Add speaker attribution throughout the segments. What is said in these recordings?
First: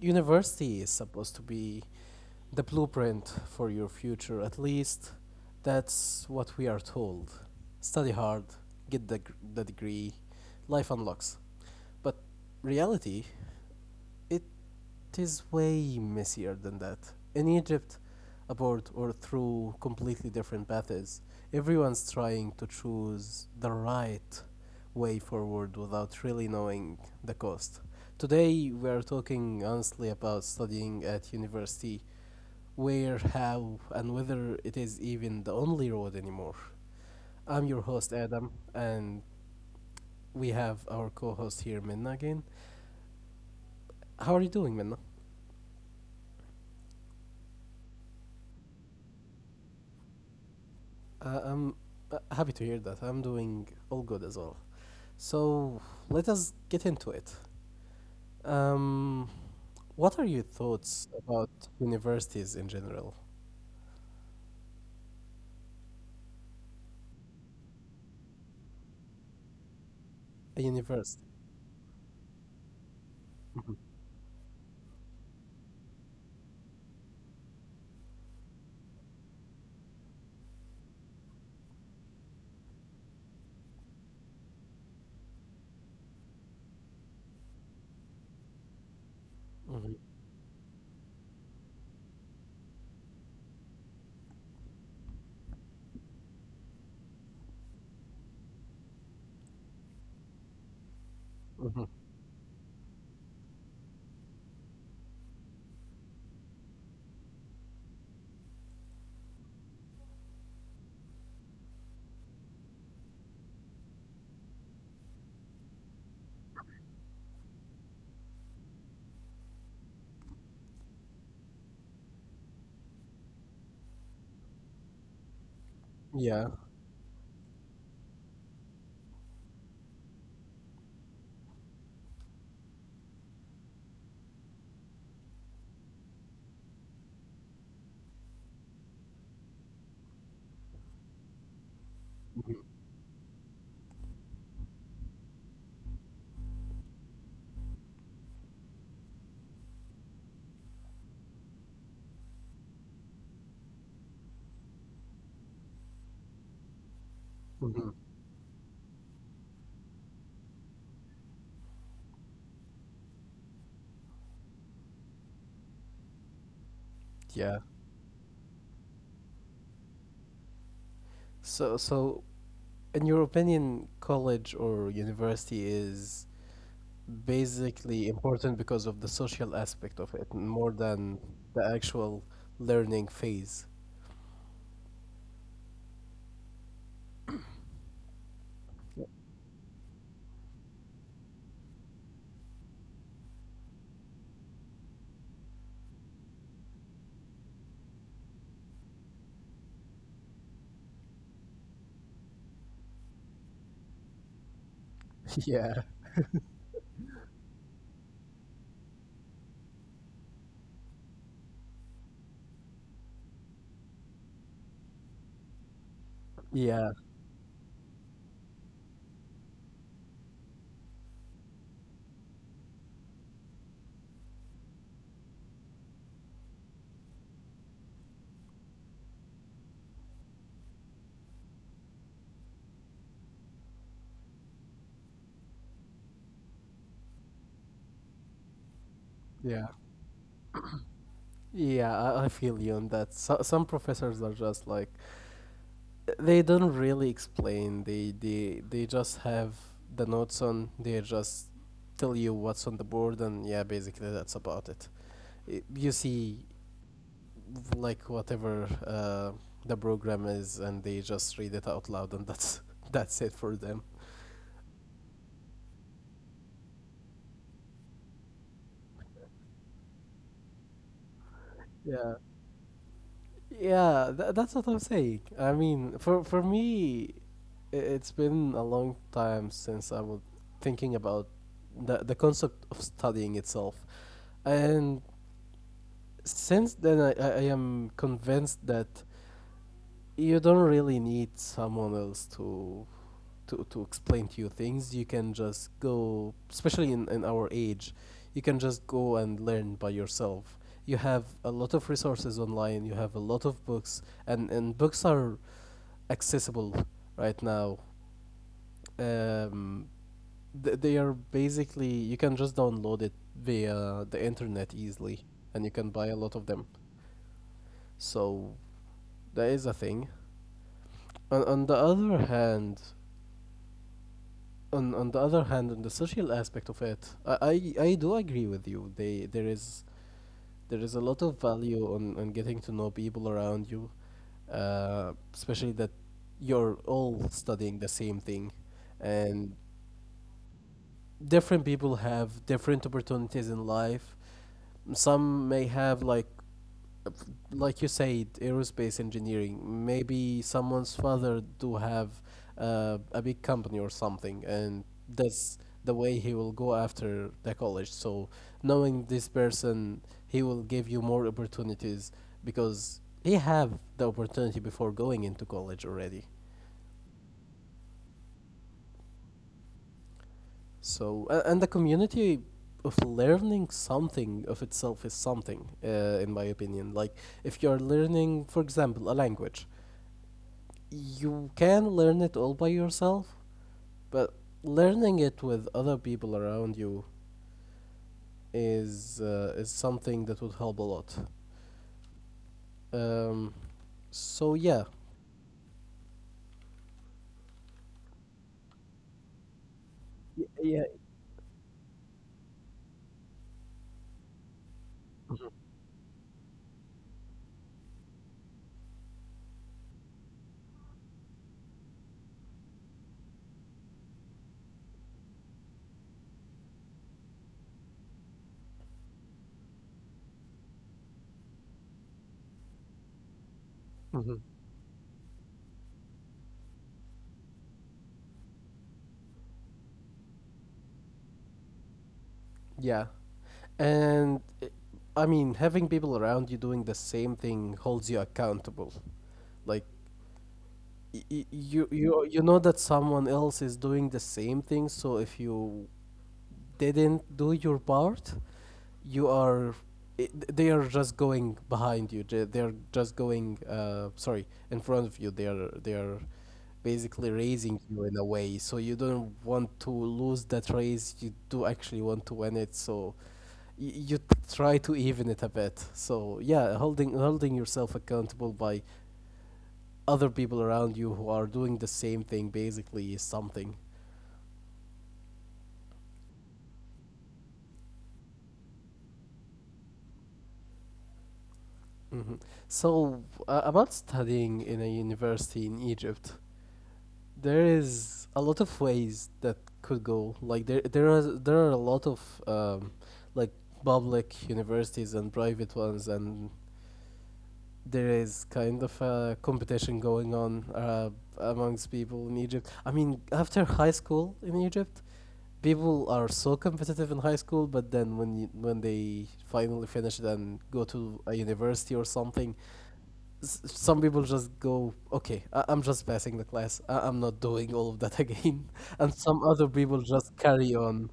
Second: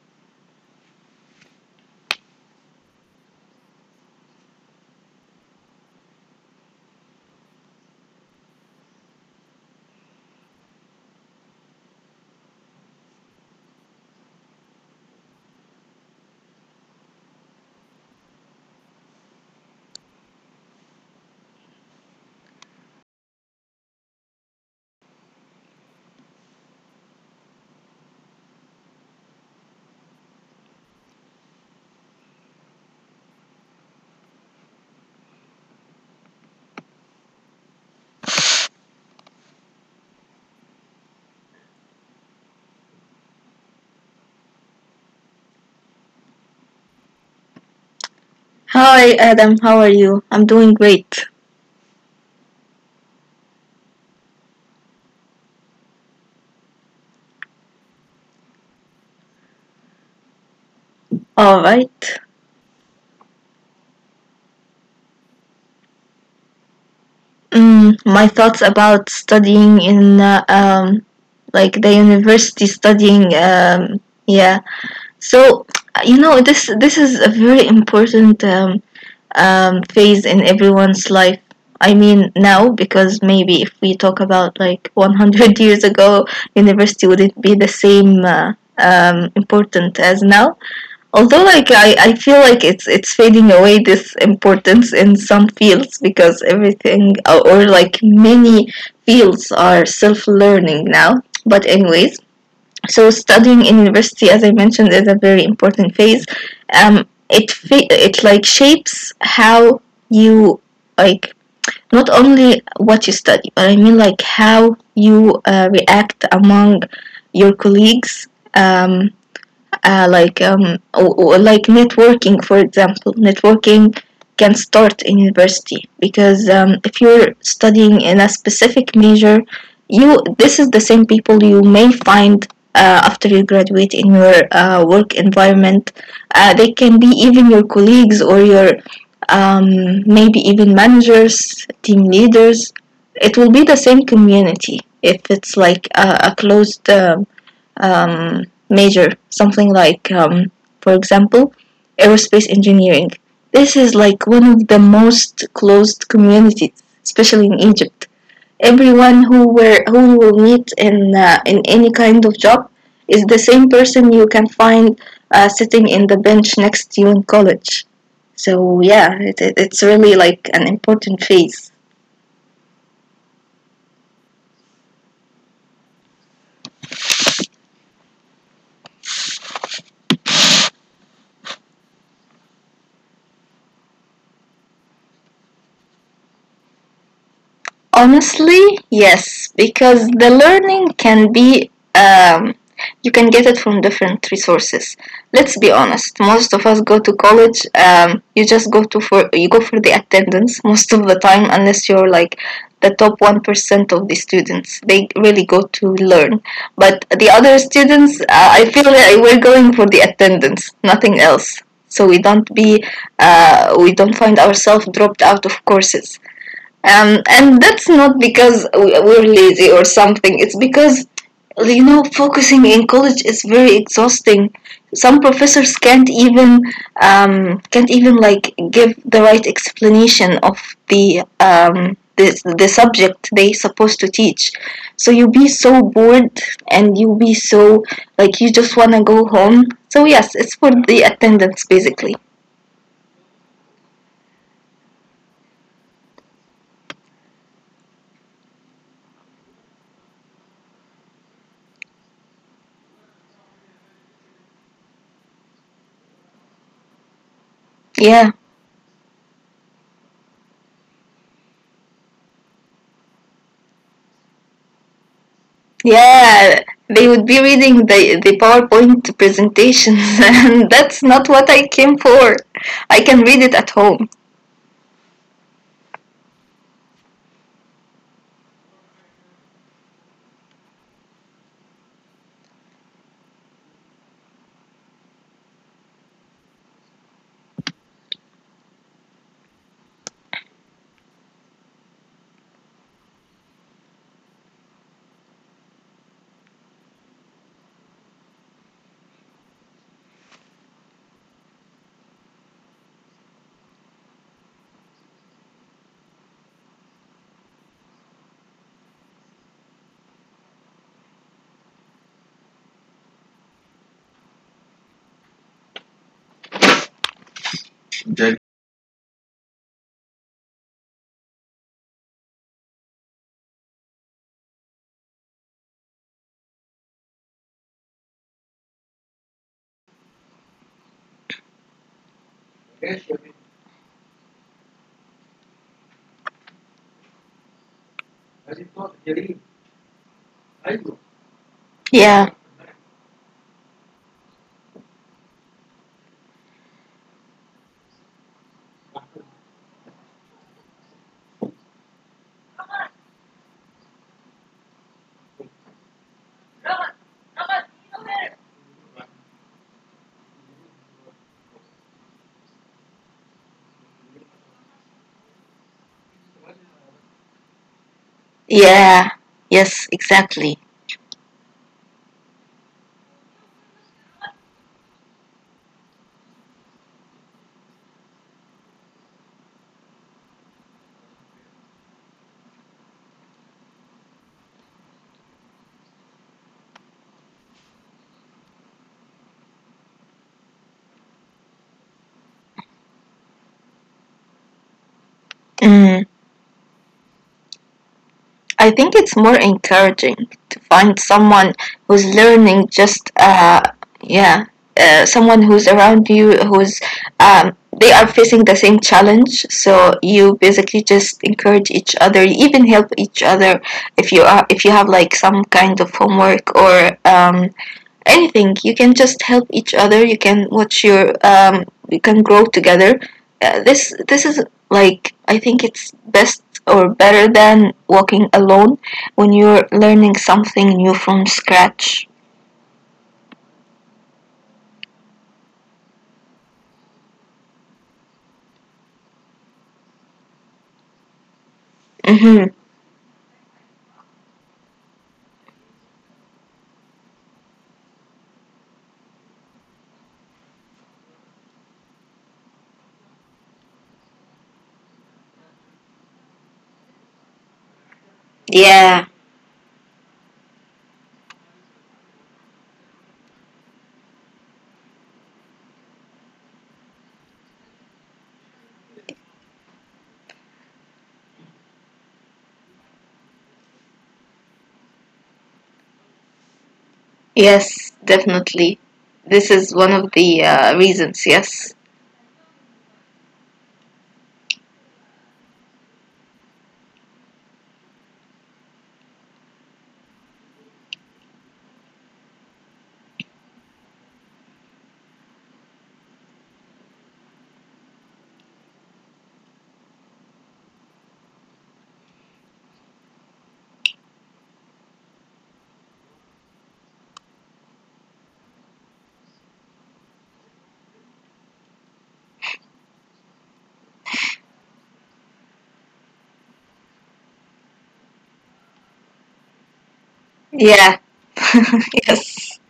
Speaker 1: University is supposed to be the blueprint for your future, at least that's what we are told. Study hard, get the degree, life unlocks. But reality, it it is way messier than that. In Egypt, aboard or through completely different paths, everyone's trying to choose the right way forward without really knowing the cost. Today, we are talking honestly about studying at university, where, how, and whether it is even the only road anymore. I'm your host, Adam, and we have our co host here, Minna, again. How are you doing, Minna?
Speaker 2: Hi Adam, how are you? I'm doing great.
Speaker 1: I'm happy to hear that. I'm doing all good as well. So let us get into it. Um, what are your thoughts about
Speaker 2: Alright.
Speaker 1: universities in general?
Speaker 2: My thoughts about studying in
Speaker 1: A
Speaker 2: like the
Speaker 1: university.
Speaker 2: university studying, yeah.
Speaker 1: Mhm,
Speaker 2: So this is a very important phase in everyone's life. I mean now, because maybe if we talk about like 100 years ago, university wouldn't be the same important as now,
Speaker 1: mhm,
Speaker 2: although like I feel like it's fading away, this importance, in some fields, because everything or like many fields are self-learning now. But anyways, so
Speaker 1: mhm.
Speaker 2: studying in university, as I mentioned, is a very important phase. It like shapes how you like not only what you study, but I mean like how you react among your colleagues. um like networking, for example, networking can start in university, because if you're
Speaker 1: Yeah.
Speaker 2: studying in a specific major, you, this is the same people you may find after you graduate in your work environment. They can be even your colleagues or your, maybe even managers, team leaders. It will be the
Speaker 1: Mhm,
Speaker 2: same community if it's like a closed, um, major, something like, for example, aerospace engineering. This is like one of the most closed communities, especially in Egypt.
Speaker 1: mhm.
Speaker 2: Everyone who were who you will meet in any kind of job is the same person you can find sitting in the bench next to you in college. So
Speaker 1: Yeah.
Speaker 2: yeah, it's really like an important phase.
Speaker 1: So, in your opinion, college or university is basically important because of the social aspect of it, more than the actual learning phase.
Speaker 2: Honestly, yes, because the learning can be, you can get it from different resources. Let's be honest. Most of us go to college. You go for the attendance most of the time, unless you're like the top 1% of the students. They really go to
Speaker 1: Yeah.
Speaker 2: learn, but the other students, I feel that we're going for the attendance, nothing else. So we don't be, we don't find ourselves dropped out of courses,
Speaker 1: Yeah.
Speaker 2: and that's not because we're lazy or something. It's because, you know, focusing in college is very exhausting. Some professors can't even, can't even like give the right explanation of the um, the, the subject they supposed to teach, so you be so bored and you be so, like, you just want to go home. So yes, it's for the
Speaker 1: Yeah.
Speaker 2: attendance, basically.
Speaker 1: Yeah, I feel you on that. So, some professors are just like they don't really explain. They just have the notes on. They just tell you what's on the board, and yeah, basically that's about it. Y- You see,
Speaker 2: Yeah.
Speaker 1: like whatever the program is, and they just read it out loud, and that's that's it for them.
Speaker 2: Yeah, they would be reading the PowerPoint presentations, and that's not what I came for. I can read
Speaker 1: Yeah.
Speaker 2: it at home.
Speaker 1: Yeah, that's what I'm saying. I mean, for me, it's been a long time since I was thinking about the concept of studying itself, and since then I am convinced that you don't really need someone else to to explain to you things. You can just go, especially in our age, you can just go and learn by yourself. You have a lot of resources online. You have a lot of books and books are accessible right now. Um, they are basically you can just download it via the internet easily, and you can buy a lot of them. So that is a thing. On, on the other hand, on the other hand, on the social aspect of it, I do agree with you. They There is there is a lot of value on getting to know people around you, especially that you're all studying the same thing, and
Speaker 2: Yeah,
Speaker 1: different people have different opportunities in life. Some may have like you said, aerospace engineering. Maybe someone's father do have a big company or something, and that's the way he will go after the college. So knowing this person, he will give you more opportunities because he have the opportunity before going into college already.
Speaker 2: yeah, yes, exactly.
Speaker 1: So, and the community of learning something of itself is something, in my opinion. Like, if you're learning, for example, a language, you can learn it all by yourself, but learning it with other people around you is something that would help a lot. Um, so yeah,
Speaker 2: Mm. I think it's more encouraging to find
Speaker 1: Yeah,
Speaker 2: someone who's learning just yeah someone who's around you who's, um they are facing the same challenge, so you basically just encourage each other, you even help each other if you are if you have like some kind of homework or, um anything, you can just help each other. You can watch your, you can grow together. This is
Speaker 1: hmm.
Speaker 2: like, I think it's best, or better than walking alone when you're learning something new from scratch.
Speaker 1: Yeah. And I mean, having people around you doing the same thing holds you accountable. Like,
Speaker 2: Mm-hmm.
Speaker 1: you know that someone else is doing the same thing, so if you didn't do your part you are they are just going behind you they're just going sorry in front of you they are basically raising you
Speaker 2: Yeah,
Speaker 1: in a way so you don't want to lose that race, you do actually want to win it. So y- you t- try to even it a bit. So yeah, holding yourself accountable by other people around you who are doing the same thing basically is something.
Speaker 2: yes, definitely. This is one of the reasons, yes.
Speaker 1: Mhm. So, about studying in a university in Egypt, there is a lot of ways that could go. Like there are a lot of um, like public universities and private ones, and there is kind of a competition going on amongst people in Egypt. I mean, after high school in Egypt, people are so competitive in high school, but then when when they finally finish it and go to a university or something, some people just go, "Okay, I'm just passing the class. I'm not doing all of that again." And some
Speaker 2: Yeah.
Speaker 1: other people just carry
Speaker 2: Yes.
Speaker 1: on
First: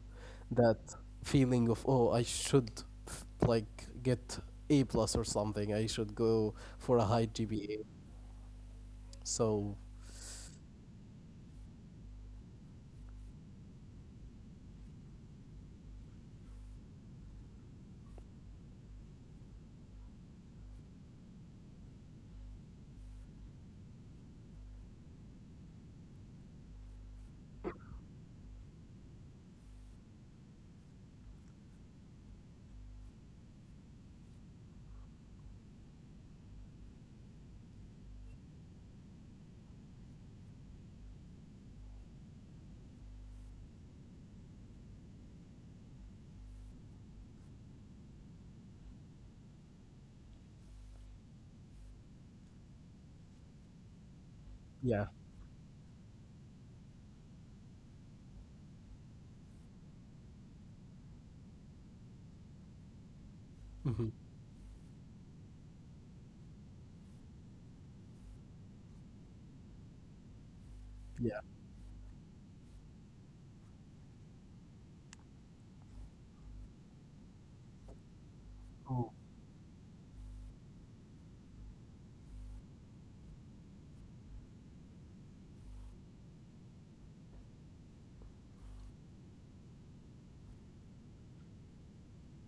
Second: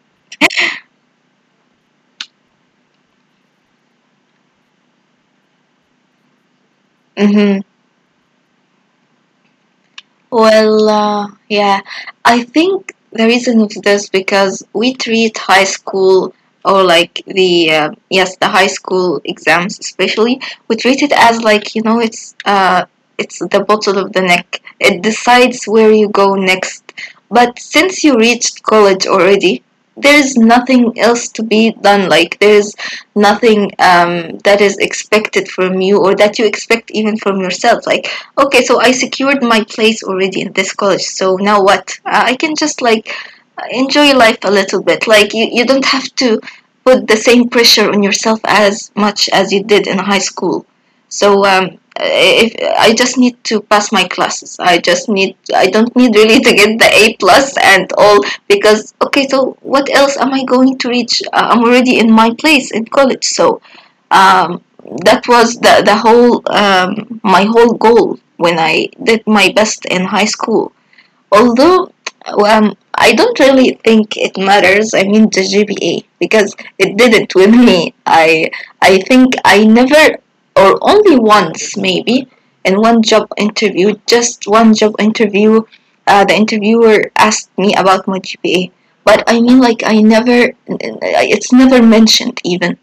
Speaker 1: that feeling of, "Oh, I should like get A plus or something. I should go for a high
Speaker 2: Mm-hmm.
Speaker 1: GPA." So
Speaker 2: Yeah, I think the reason of this, because we treat high school, or like the yes, the high school exams especially, we treat it as like, you know, it's the bottle of the neck. It decides where you go next. But since you reached college already, there's nothing else to be done. Like, there's nothing that is expected from you, or that you expect even from yourself. Like, okay, so I secured my place already in this college, so now what? I can just like enjoy life a little bit. Like, you don't have to put the same pressure on yourself as much as you did in high school. So if I just need to pass my classes,
Speaker 1: yeah,
Speaker 2: I don't need really to get the A plus and all, because okay, so what else am I going to reach? I'm already in my place in college. So
Speaker 1: hmm,
Speaker 2: um, that was the whole, my whole goal, when I did my best in high school,
Speaker 1: yeah.
Speaker 2: although, I don't really think it matters. I mean, the GPA, because it didn't with me. I think
Speaker 1: Oh.
Speaker 2: I never, or only once maybe, in one job interview, just one job interview, the interviewer asked me about my GPA. But I mean, like, I never, it's never mentioned even.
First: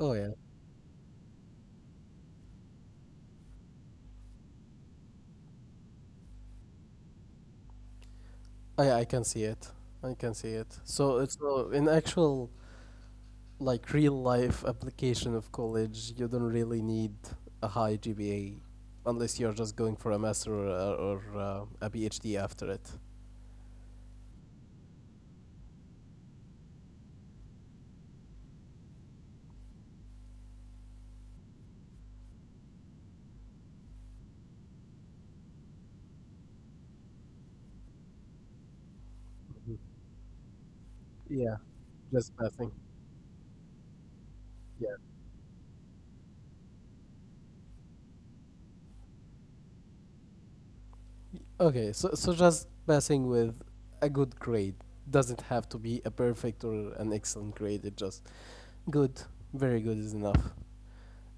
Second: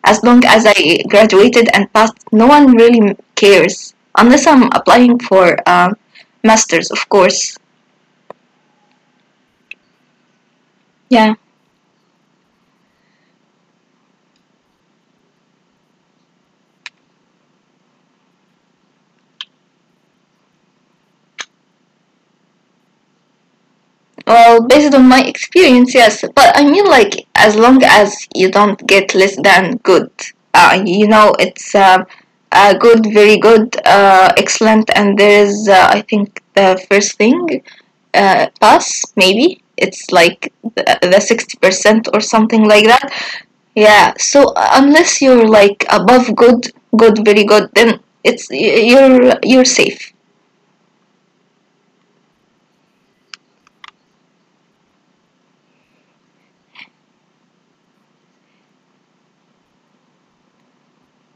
Speaker 1: Oh
Speaker 2: As
Speaker 1: yeah.
Speaker 2: long as I graduated and passed, no one really cares, unless I'm applying for masters, of course.
Speaker 1: I can see it. I can see it. So
Speaker 2: Yeah.
Speaker 1: it's so in actual like real life application of college, you don't really need a high GPA unless you're just going for a master or a PhD after it.
Speaker 2: Well, based on my experience, yes. But I mean, like, as long as you don't get less than good, you know, it's good, very good, excellent, and there is, I think, the first thing, pass, maybe.
Speaker 1: Mhm.
Speaker 2: It's like the
Speaker 1: Yeah,
Speaker 2: 60% or
Speaker 1: just
Speaker 2: something
Speaker 1: passing.
Speaker 2: like that. Yeah, so
Speaker 1: Yeah.
Speaker 2: unless you're like above good, good, very good, then it's you're safe.
Speaker 1: Okay, so so just passing with a good grade doesn't have to be a perfect or an excellent grade. It just good, very good is enough.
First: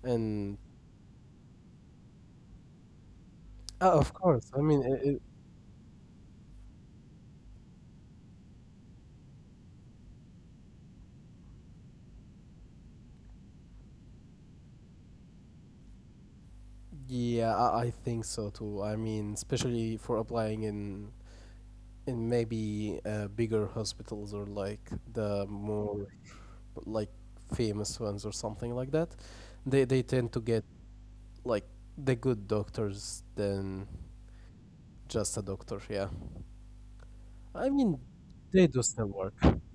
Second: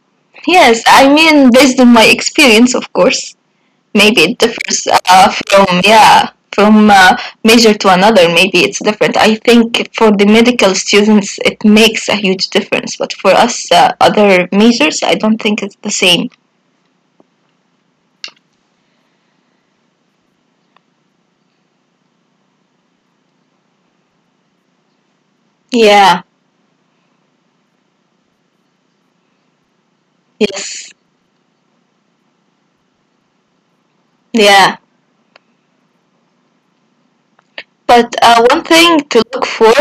Speaker 1: And
Speaker 2: Yes, I mean, based on my experience, of course.
Speaker 1: oh, of
Speaker 2: Maybe it
Speaker 1: course, I
Speaker 2: differs
Speaker 1: mean, it,
Speaker 2: from yeah from major to another. Maybe it's different. I think for the medical students it makes a huge difference, but for us, other majors, I don't think it's the same.
Speaker 1: Yeah, I think so too. I mean, especially for applying in maybe bigger hospitals or like the more
Speaker 2: Yeah.
Speaker 1: like famous ones or something like that. They tend to get
Speaker 2: Yes.
Speaker 1: like the good doctors than
Speaker 2: Yeah,
Speaker 1: just a doctor. Yeah, I mean,
Speaker 2: but one
Speaker 1: they do
Speaker 2: thing
Speaker 1: still
Speaker 2: to
Speaker 1: work.
Speaker 2: look for.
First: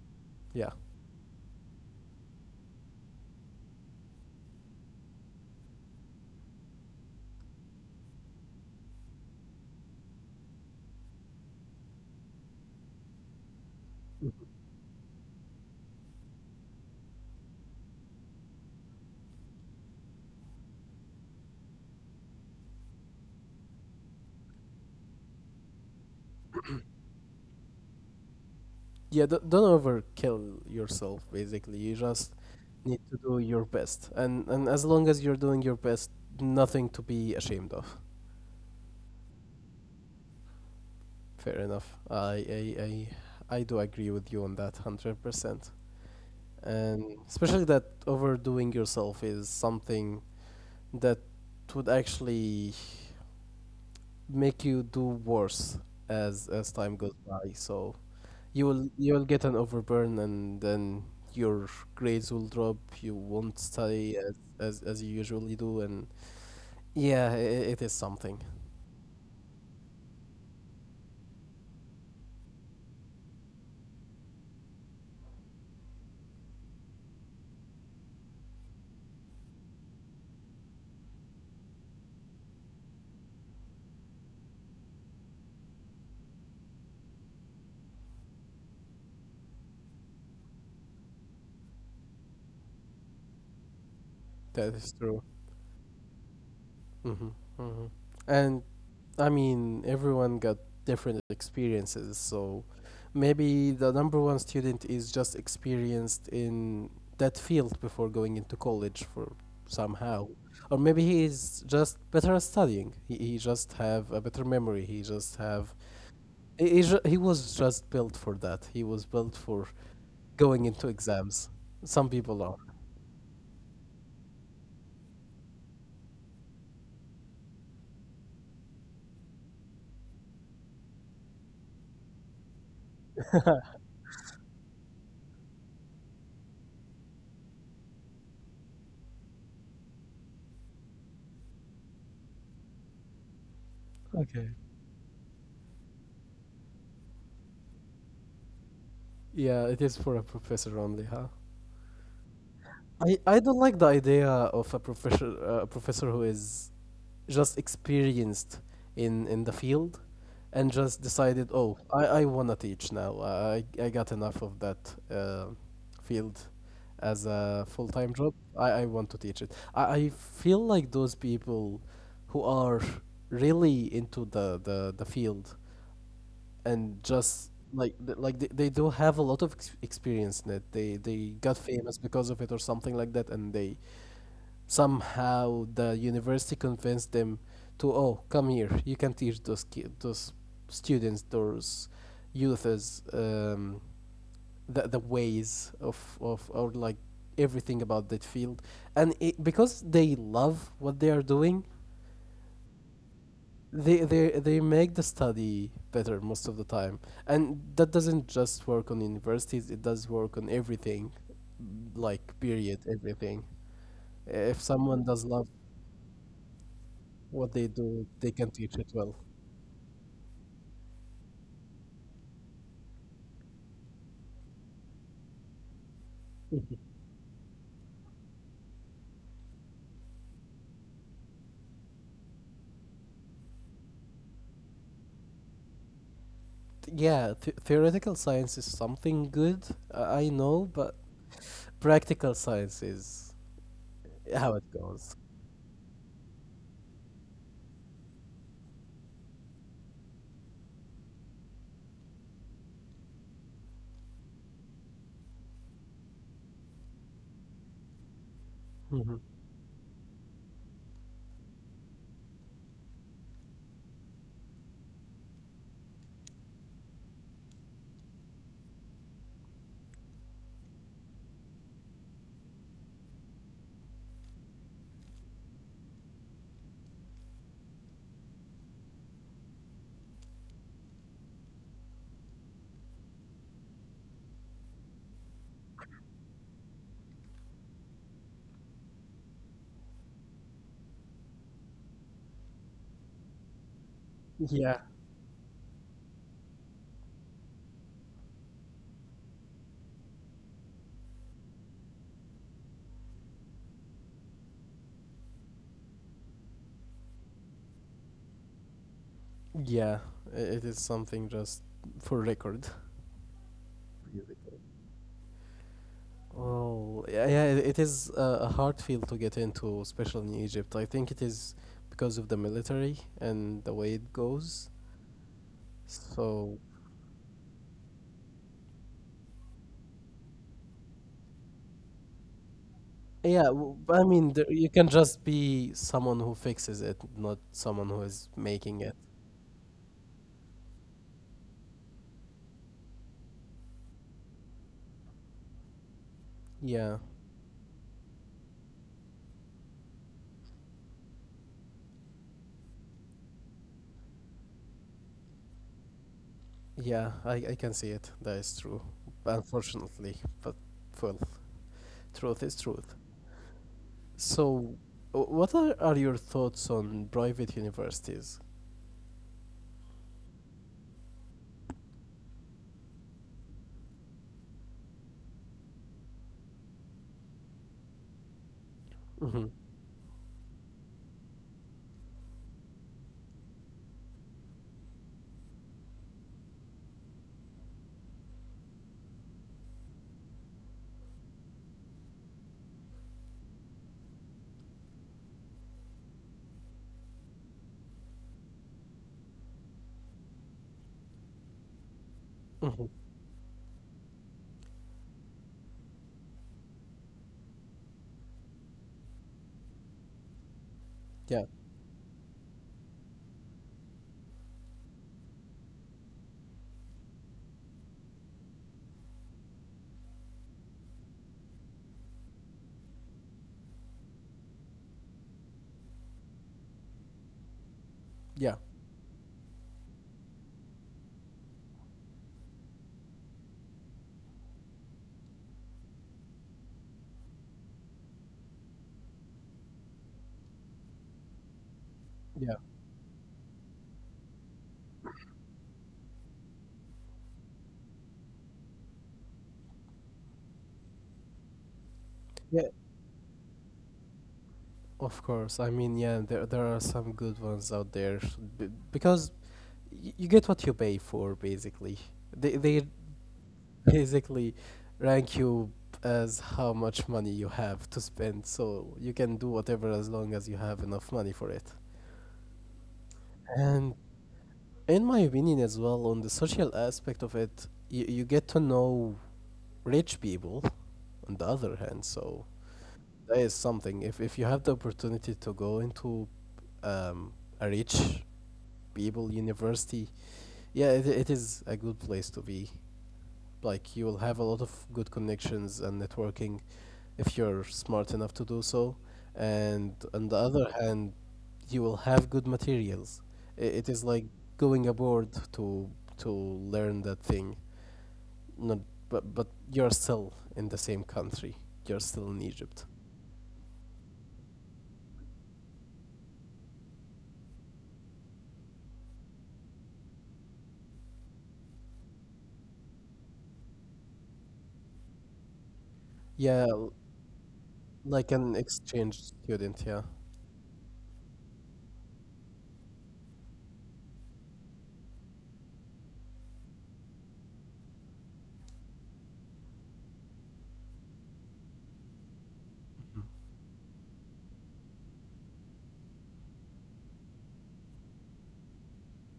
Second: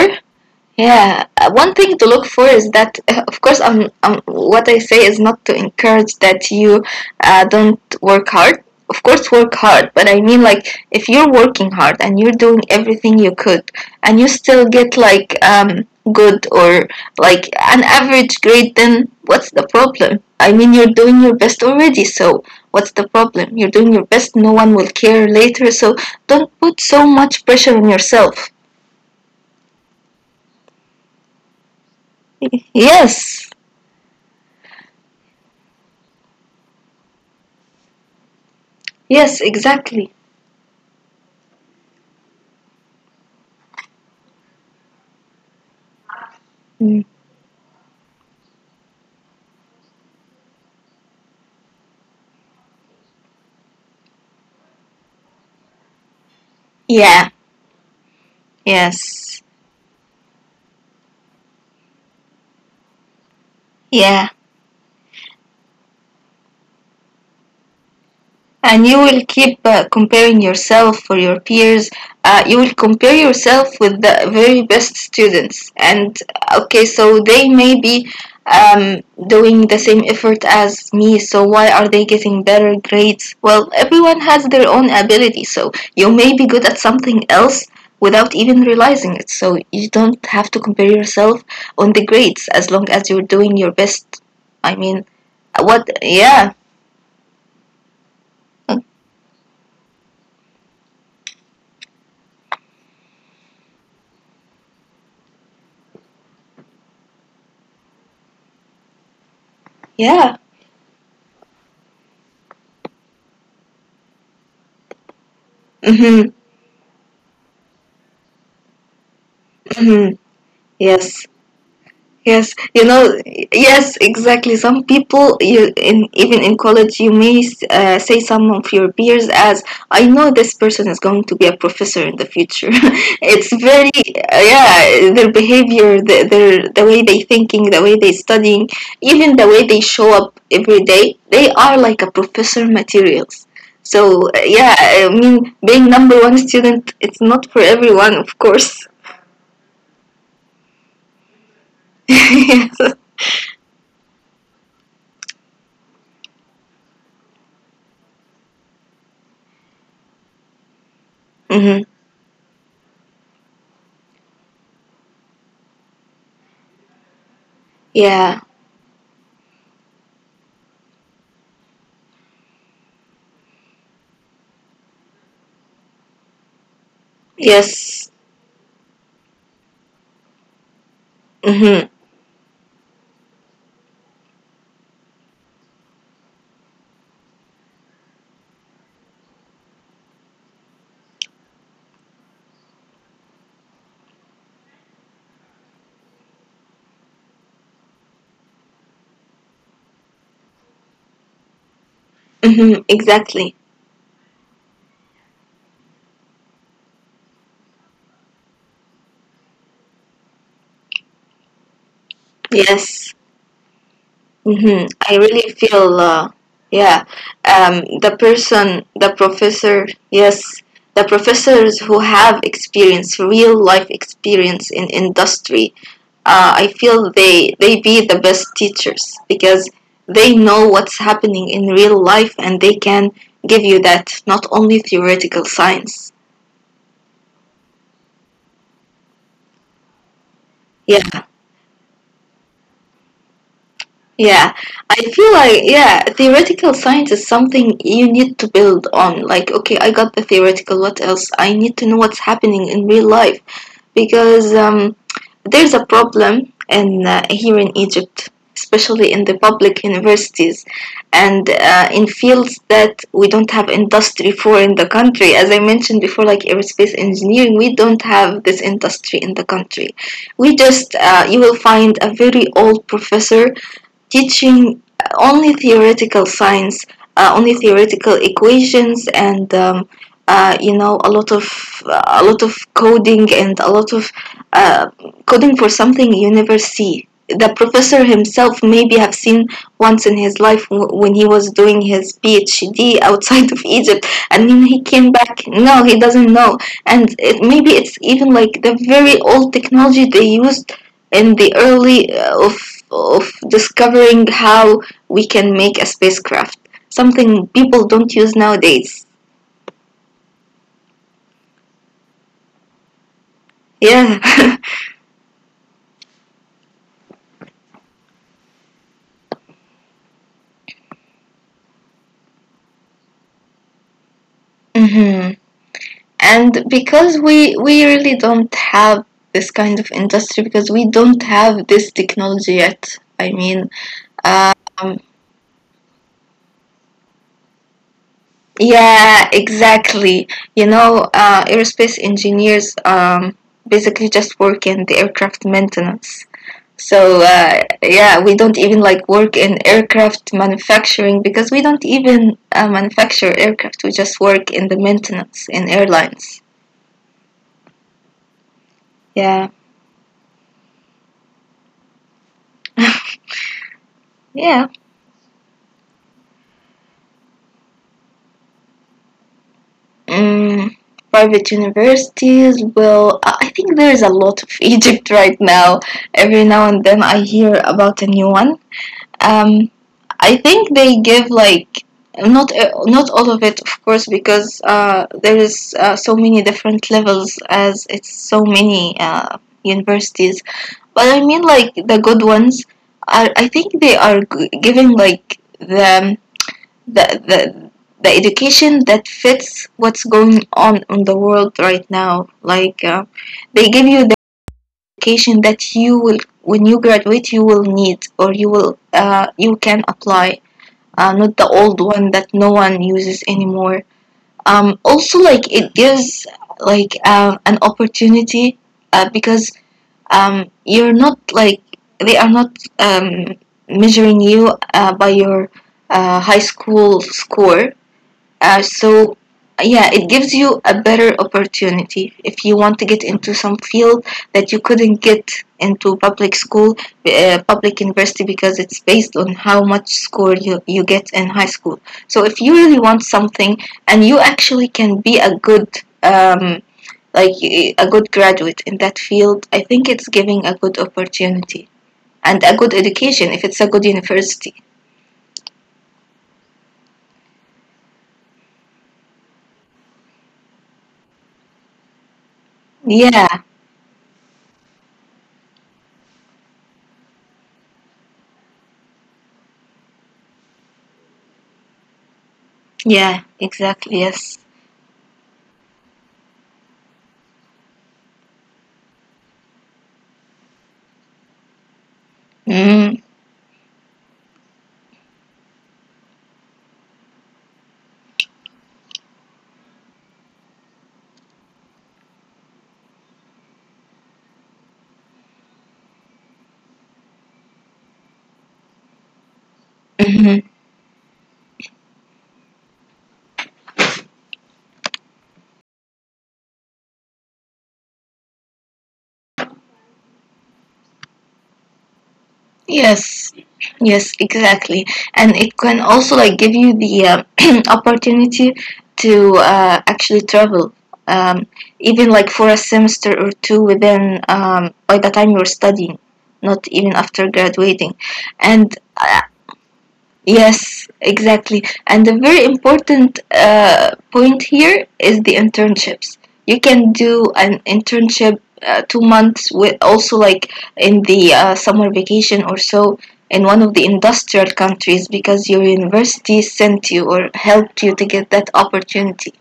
Speaker 1: Yeah,
Speaker 2: Yeah, one thing to look for is that, of course, what I say is not to encourage that you, don't work hard. Of course, work hard. But I mean, like, if you're working hard and you're doing everything you could, and you still get like, good or like an average grade, then what's the problem? I mean, you're doing your best already, so what's the problem? You're doing your best, no one will care later, so don't put so much pressure on yourself.
Speaker 1: yeah. Don't overkill yourself. Basically, you just need to do
Speaker 2: Yes.
Speaker 1: your best, and as long as you're doing your best, nothing to be ashamed of.
Speaker 2: Yes, exactly.
Speaker 1: Fair enough. I do agree with you on that 100%.
Speaker 2: Mm.
Speaker 1: And especially that overdoing yourself is something that would actually make you do worse as time goes
Speaker 2: Yeah,
Speaker 1: by. So you will
Speaker 2: yes,
Speaker 1: get an overburn and then your grades will drop. You won't study
Speaker 2: yeah.
Speaker 1: as you usually do. And yeah, it is something
Speaker 2: And you will keep, comparing yourself for your peers. You will compare yourself with the very best students and, okay, so they may be, um, doing the same effort as me, so why are they getting better grades? Well, everyone has their own ability, so you may be good at something else without even realizing it. So you don't have to compare yourself on the grades, as long as you're doing your best.
Speaker 1: that
Speaker 2: I
Speaker 1: is
Speaker 2: mean,
Speaker 1: true.
Speaker 2: what? Yeah.
Speaker 1: Hmm. Hmm. And I mean, everyone got different experiences, so maybe the number one student is just experienced in that field before going into college for somehow.
Speaker 2: Yeah.
Speaker 1: Or maybe he is just better at studying. He just have a better memory. He just have
Speaker 2: Hmm.
Speaker 1: he was just built for that. He was built for
Speaker 2: Mm,
Speaker 1: going into
Speaker 2: yes,
Speaker 1: exams. Some people are.
Speaker 2: yes, you know, yes, exactly. Some people, you, in even in college, you may, say some of your peers as, "I know this person is going to be a professor in the future." It's very, yeah, their behavior, their, the way they thinking, the way they studying, even the way they show up every day, they are like a professor materials. So
Speaker 1: Okay.
Speaker 2: yeah, I mean, being number one student, it's not for everyone, of course.
Speaker 1: Yeah, it is for a professor only, huh?
Speaker 2: Yes.
Speaker 1: I don't like the idea of a professor who is just experienced in the field and just decided oh
Speaker 2: Mm-hmm.
Speaker 1: I want to teach now, I got enough of that field as a full-time job,
Speaker 2: Yeah.
Speaker 1: I want to teach it. I feel like those people who are really into the the field and just like
Speaker 2: Yes.
Speaker 1: like they do have a lot of experience in it, they got
Speaker 2: Mhm.
Speaker 1: famous because of it or something like that, and they somehow the university convinced them to oh come here you can teach those students those youths the ways of or like everything about that field, and it, because they love what they are doing
Speaker 2: Mhm. Exactly.
Speaker 1: they make the study better most of the time, and that doesn't just work on universities it does work on everything like period
Speaker 2: Yes.
Speaker 1: everything if
Speaker 2: Mhm.
Speaker 1: someone
Speaker 2: I
Speaker 1: does love
Speaker 2: really feel. Yeah.
Speaker 1: what they do,
Speaker 2: The
Speaker 1: they can
Speaker 2: person,
Speaker 1: teach it well.
Speaker 2: the professor. Yes. The professors who have experience, real life experience in industry. I feel they be the best teachers, because they know what's happening in real life, and they can give you that, not only theoretical science.
Speaker 1: Yeah, theoretical science is something good, I know, but
Speaker 2: Yes.
Speaker 1: practical science is how
Speaker 2: Yeah,
Speaker 1: it
Speaker 2: I
Speaker 1: goes.
Speaker 2: feel like, yeah, theoretical science is something you need to build on. Like, okay, I got the theoretical. What else? I need to know what's happening in real life, because there's a problem in here in Egypt, especially
Speaker 1: Hmm.
Speaker 2: in the public universities, and in fields that we don't have industry for in the country. As I mentioned before, like aerospace engineering, we don't have this industry in the country. We just, you will find a very old professor teaching only theoretical science, only theoretical equations, and, you know, a lot of, a lot of coding and a lot of, uh, coding for something you never see. The professor himself maybe have seen once in his life, when he was doing his PhD outside of Egypt, and then
Speaker 1: Yeah,
Speaker 2: he came back. No, he doesn't know, and it, maybe it's even like the very old technology they used in the early, of discovering how we can make a spacecraft, something people don't use nowadays.
Speaker 1: yeah, it is something just for record.
Speaker 2: Yeah.
Speaker 1: Really? Oh, yeah, yeah, it is a hard field to get into, especially in Egypt. I think it is because of the military and the way it goes.
Speaker 2: Hmm.
Speaker 1: So
Speaker 2: And because we, really don't have this kind of industry, because we don't have this technology yet, I
Speaker 1: yeah,
Speaker 2: mean,
Speaker 1: I mean, there, you can
Speaker 2: um,
Speaker 1: just be someone who fixes it, not someone who is making it.
Speaker 2: yeah, exactly. You know, aerospace engineers, basically just work in the aircraft maintenance.
Speaker 1: Yeah,
Speaker 2: So yeah, we don't even like work in aircraft manufacturing, because we don't even manufacture aircraft. We just work in the maintenance in airlines.
Speaker 1: yeah, I can see it. That is true.
Speaker 2: Yeah,
Speaker 1: Unfortunately, but well, truth is truth.
Speaker 2: yeah.
Speaker 1: So, what are your thoughts on private universities?
Speaker 2: Mm, private universities. Well, I think there is a lot of Egypt right now. Every now and then I hear about a new one.
Speaker 1: Mm-hmm.
Speaker 2: Um, I think they give like not all of it, of course, because there is so many different levels as it's so many universities. But I mean, like the good ones are. I think they are giving like the the education that fits what's going on in the world right now.
Speaker 1: Mm-hmm.
Speaker 2: Like they give you the education that you will when you graduate you will need or you will you can apply
Speaker 1: Yeah,
Speaker 2: not the old one that no one uses anymore. Also, like it gives like an opportunity because you're not like they are not measuring you by your high school score,
Speaker 1: yeah,
Speaker 2: so yeah, it gives you a better opportunity if you want to get into some field that you couldn't get into public school, public university because it's based on how much score you get in high school. So if
Speaker 1: yeah,
Speaker 2: you really want something and you actually can be a good um, like a good graduate in that field, I think it's giving a good opportunity and a
Speaker 1: yeah.
Speaker 2: good education if it's a good university.
Speaker 1: Of course. I mean, yeah, there are some good ones out there because you get what you pay for, basically. They
Speaker 2: Yeah,
Speaker 1: basically rank you as how much money you have to spend so you can do whatever as long as you have enough money for it,
Speaker 2: yeah,
Speaker 1: and
Speaker 2: exactly. Yes.
Speaker 1: in my opinion as well on the social aspect of it you get to know rich people on the other hand, so
Speaker 2: Mm-hmm.
Speaker 1: that is something. If you have the opportunity to go into um, a rich people university, yeah it is a good place to be, like you will have a lot of good connections and networking if you're smart enough to do so. And on the other hand, you will have good materials. It is like going abroad to to learn that thing. Not, but you're still in the same country. You're still in Egypt.
Speaker 2: Yes, yes, exactly. And it can also like give you the opportunity to actually travel, um, even like for a semester or two within by the time you're studying,
Speaker 1: Yeah,
Speaker 2: not even after graduating.
Speaker 1: like an
Speaker 2: And
Speaker 1: exchange student. Yeah.
Speaker 2: yes, exactly. And the very important point here is the internships. You can do an internship 2 months with also like in the summer vacation or so in one of the industrial countries because your university sent you or helped you to get that opportunity.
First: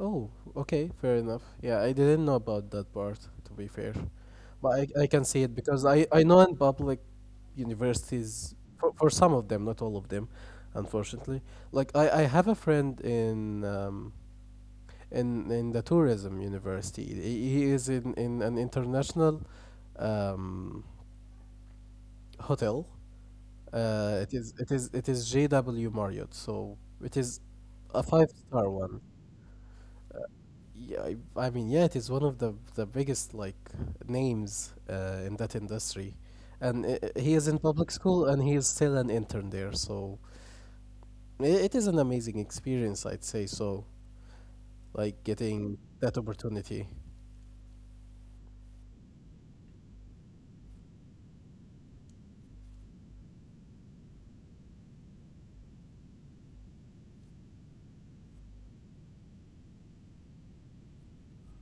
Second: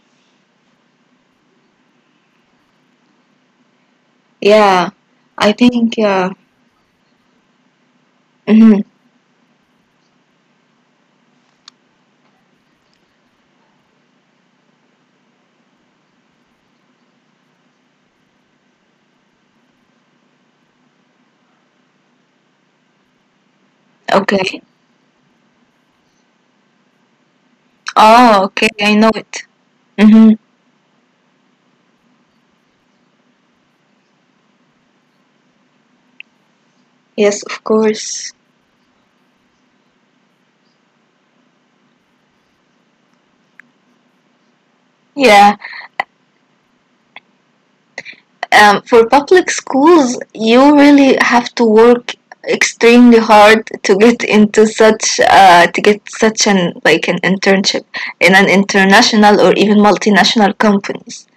Speaker 1: Oh, okay, fair enough. Yeah, I didn't know about that part, to be fair. But
Speaker 2: Yeah,
Speaker 1: I can see
Speaker 2: I
Speaker 1: it because
Speaker 2: think.
Speaker 1: I know in public universities,
Speaker 2: Mhm,
Speaker 1: for some of them, not all of them, unfortunately. Like, I have a friend in, in the tourism university. He is in an international um, hotel. It is
Speaker 2: okay.
Speaker 1: it is it is JW Marriott, so it is a five
Speaker 2: Oh, okay.
Speaker 1: star
Speaker 2: I
Speaker 1: one.
Speaker 2: know it. Hmm.
Speaker 1: Yeah, yeah, it is one of the biggest like names in that industry, and he is
Speaker 2: Yes,
Speaker 1: in
Speaker 2: of
Speaker 1: public school and
Speaker 2: course.
Speaker 1: he is still an intern there. So I it is an amazing experience, I'd say. So like getting
Speaker 2: Yeah.
Speaker 1: that opportunity,
Speaker 2: For public schools, you really have to work extremely hard to get into such to get such an like an internship in an international or even multinational companies.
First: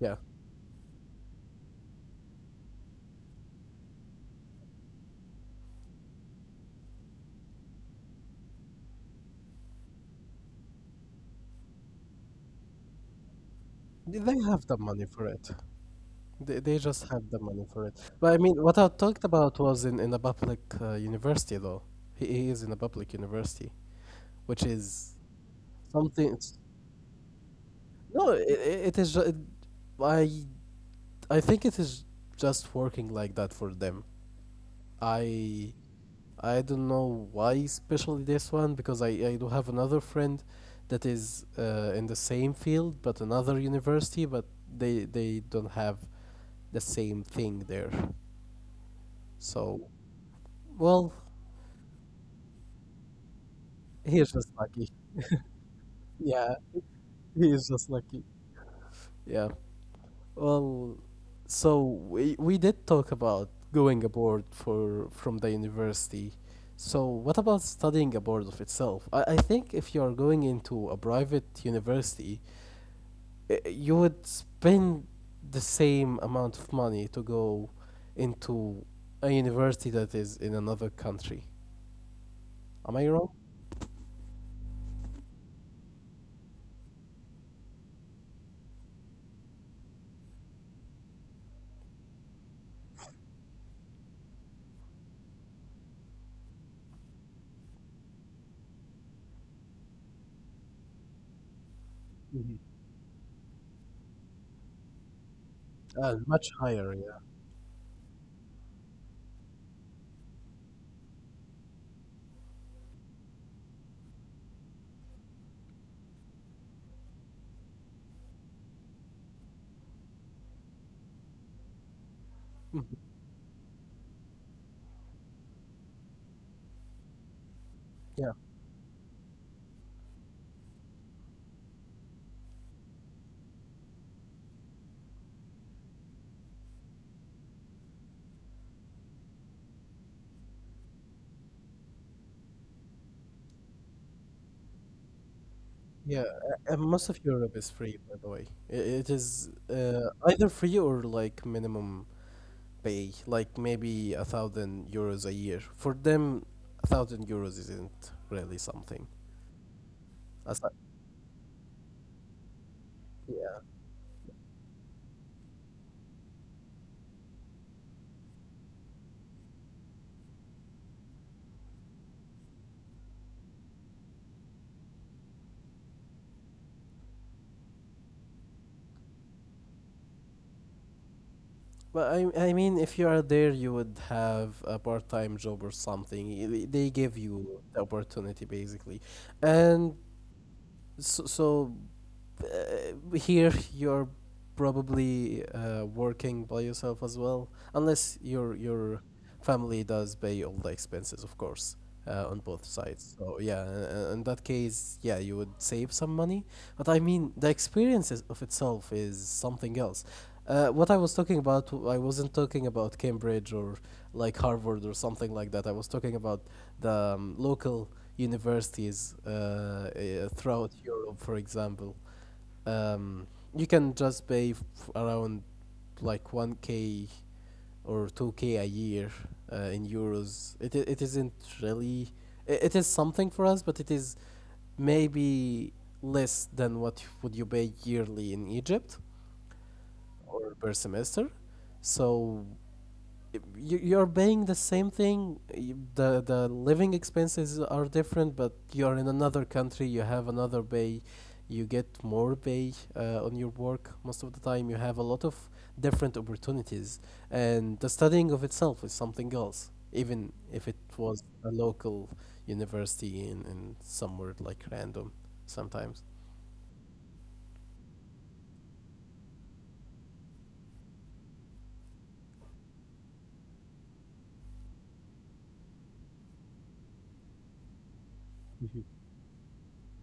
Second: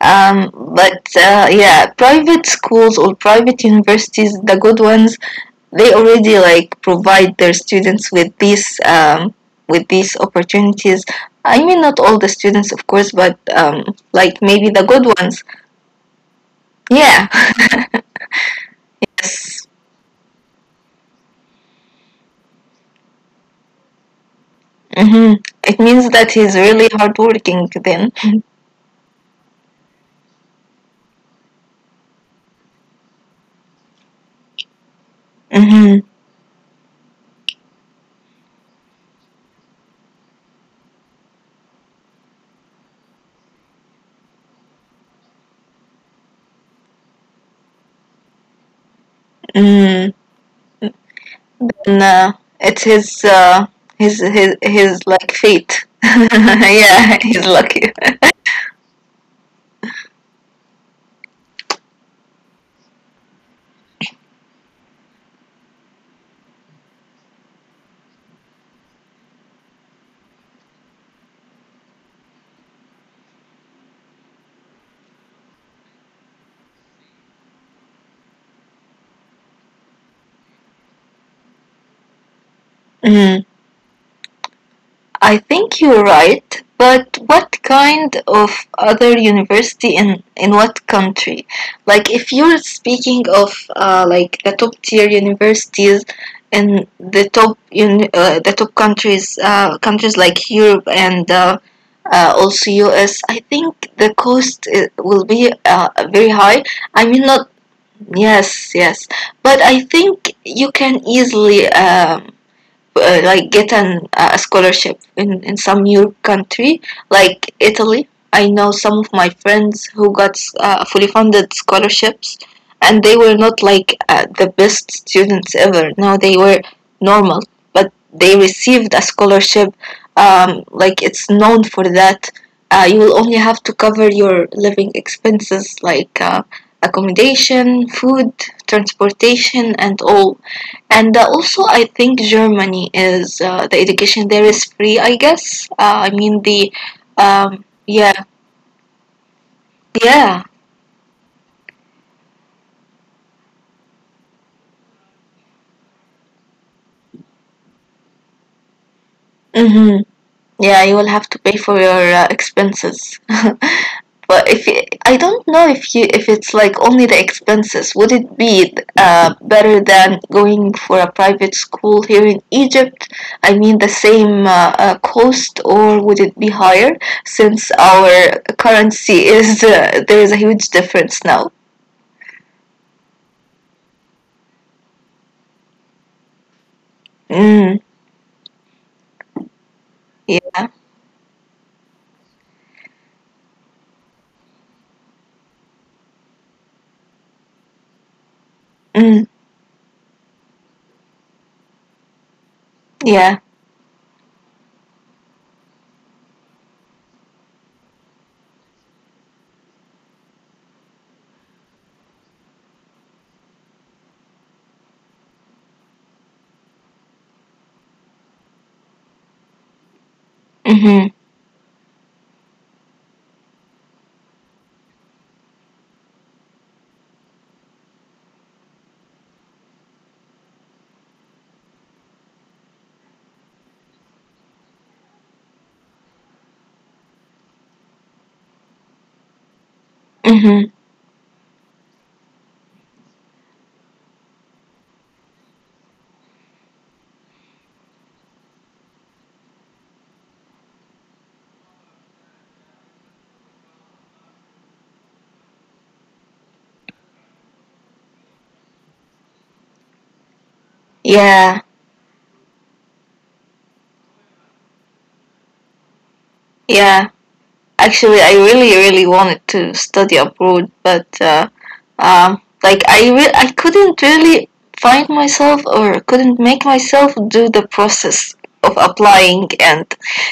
Speaker 1: yeah.
Speaker 2: But yeah, private schools or private universities, the good ones, they already like provide their students with these opportunities. I mean, not all the students, of course, but like
Speaker 1: They
Speaker 2: maybe
Speaker 1: have the
Speaker 2: the good
Speaker 1: money for
Speaker 2: ones.
Speaker 1: it. They just have the money
Speaker 2: Yeah.
Speaker 1: for it. But I mean, what I talked about was in a public university though. He is in a public university, which is
Speaker 2: Mm-hmm. It means that
Speaker 1: something.
Speaker 2: he's really hardworking then.
Speaker 1: No, it is. Ju- I I think it is just working like that for them. I
Speaker 2: Mm-hmm.
Speaker 1: I don't know why, especially this one, because I do have another friend that is in the same field but another university, but they don't have the same thing there. So
Speaker 2: Mm.
Speaker 1: well,
Speaker 2: Nah, it's his, his,
Speaker 1: he is just
Speaker 2: his,
Speaker 1: lucky.
Speaker 2: his like fate.
Speaker 1: Yeah,
Speaker 2: Yeah, he's
Speaker 1: he is
Speaker 2: lucky.
Speaker 1: just lucky. Yeah. Well, so we did talk about going abroad for from the university. So what about studying abroad of itself? I think if you are going into a private university, you would spend the same amount of money to go into a university that is in another country. Am I wrong?
Speaker 2: Mm. I think you're right, but what kind of other university in what country? Like if you're speaking of like the top tier universities in the top countries countries like Europe and also
Speaker 1: Mhm.
Speaker 2: US, I think the cost will be very high.
Speaker 1: Much
Speaker 2: I
Speaker 1: higher,
Speaker 2: mean
Speaker 1: yeah.
Speaker 2: not Yes, yes, but I think you can easily like get an a scholarship in some new country like Italy. I know some of my friends who got fully funded scholarships, and they
Speaker 1: Mhm.
Speaker 2: were not like the best students ever. No, they were normal, but they received a scholarship. Like it's known for that. You will only have to cover your living expenses like accommodation, food, transportation, and all and also, I think Germany is the education there is free, I guess. I mean,
Speaker 1: Yeah,
Speaker 2: the
Speaker 1: and most of Europe is
Speaker 2: yeah,
Speaker 1: free, by the way. It is
Speaker 2: yeah,
Speaker 1: either free or like minimum pay, like maybe €1,000 a year. For them, €1,000 isn't really something.
Speaker 2: mm-hmm. Yeah,
Speaker 1: As I-
Speaker 2: you will have to pay for your expenses.
Speaker 1: yeah,
Speaker 2: But if you, I don't know if you if it's like only the expenses, would it be better than going for a private school here in Egypt? I mean, the same cost, or would it be higher since our currency is there is a huge difference now?
Speaker 1: but I mean, if you are there, you would have a part-time job or something. They give
Speaker 2: Mm,
Speaker 1: you the opportunity basically, and
Speaker 2: yeah.
Speaker 1: so here you're probably working by yourself as well, unless your
Speaker 2: Mm,
Speaker 1: your family does pay all the expenses, of course, on both
Speaker 2: yeah.
Speaker 1: sides. So yeah, in that case, yeah, you would save some money. But I mean, the experiences of itself is something else. What I was talking about, I wasn't talking about Cambridge or like Harvard or something like that. I was talking about the local universities throughout
Speaker 2: Mhm.
Speaker 1: Europe, for example um, you can just pay around like 1k or 2k a year in euros, it isn't really it is something for us but it is maybe less than what would you pay yearly in Egypt,
Speaker 2: Mhm.
Speaker 1: or per semester. So you're paying the same thing, the living expenses are different but you're in another country, you have another pay, you get more pay on your work most of the time, you have a lot of different opportunities and the studying of itself is something else, even if it was
Speaker 2: Yeah.
Speaker 1: a local university in somewhere like random sometimes.
Speaker 2: Yeah. Actually, I really, really wanted to study abroad, but like I couldn't really find myself or couldn't make myself do the process of
Speaker 1: Mhm.
Speaker 2: applying, and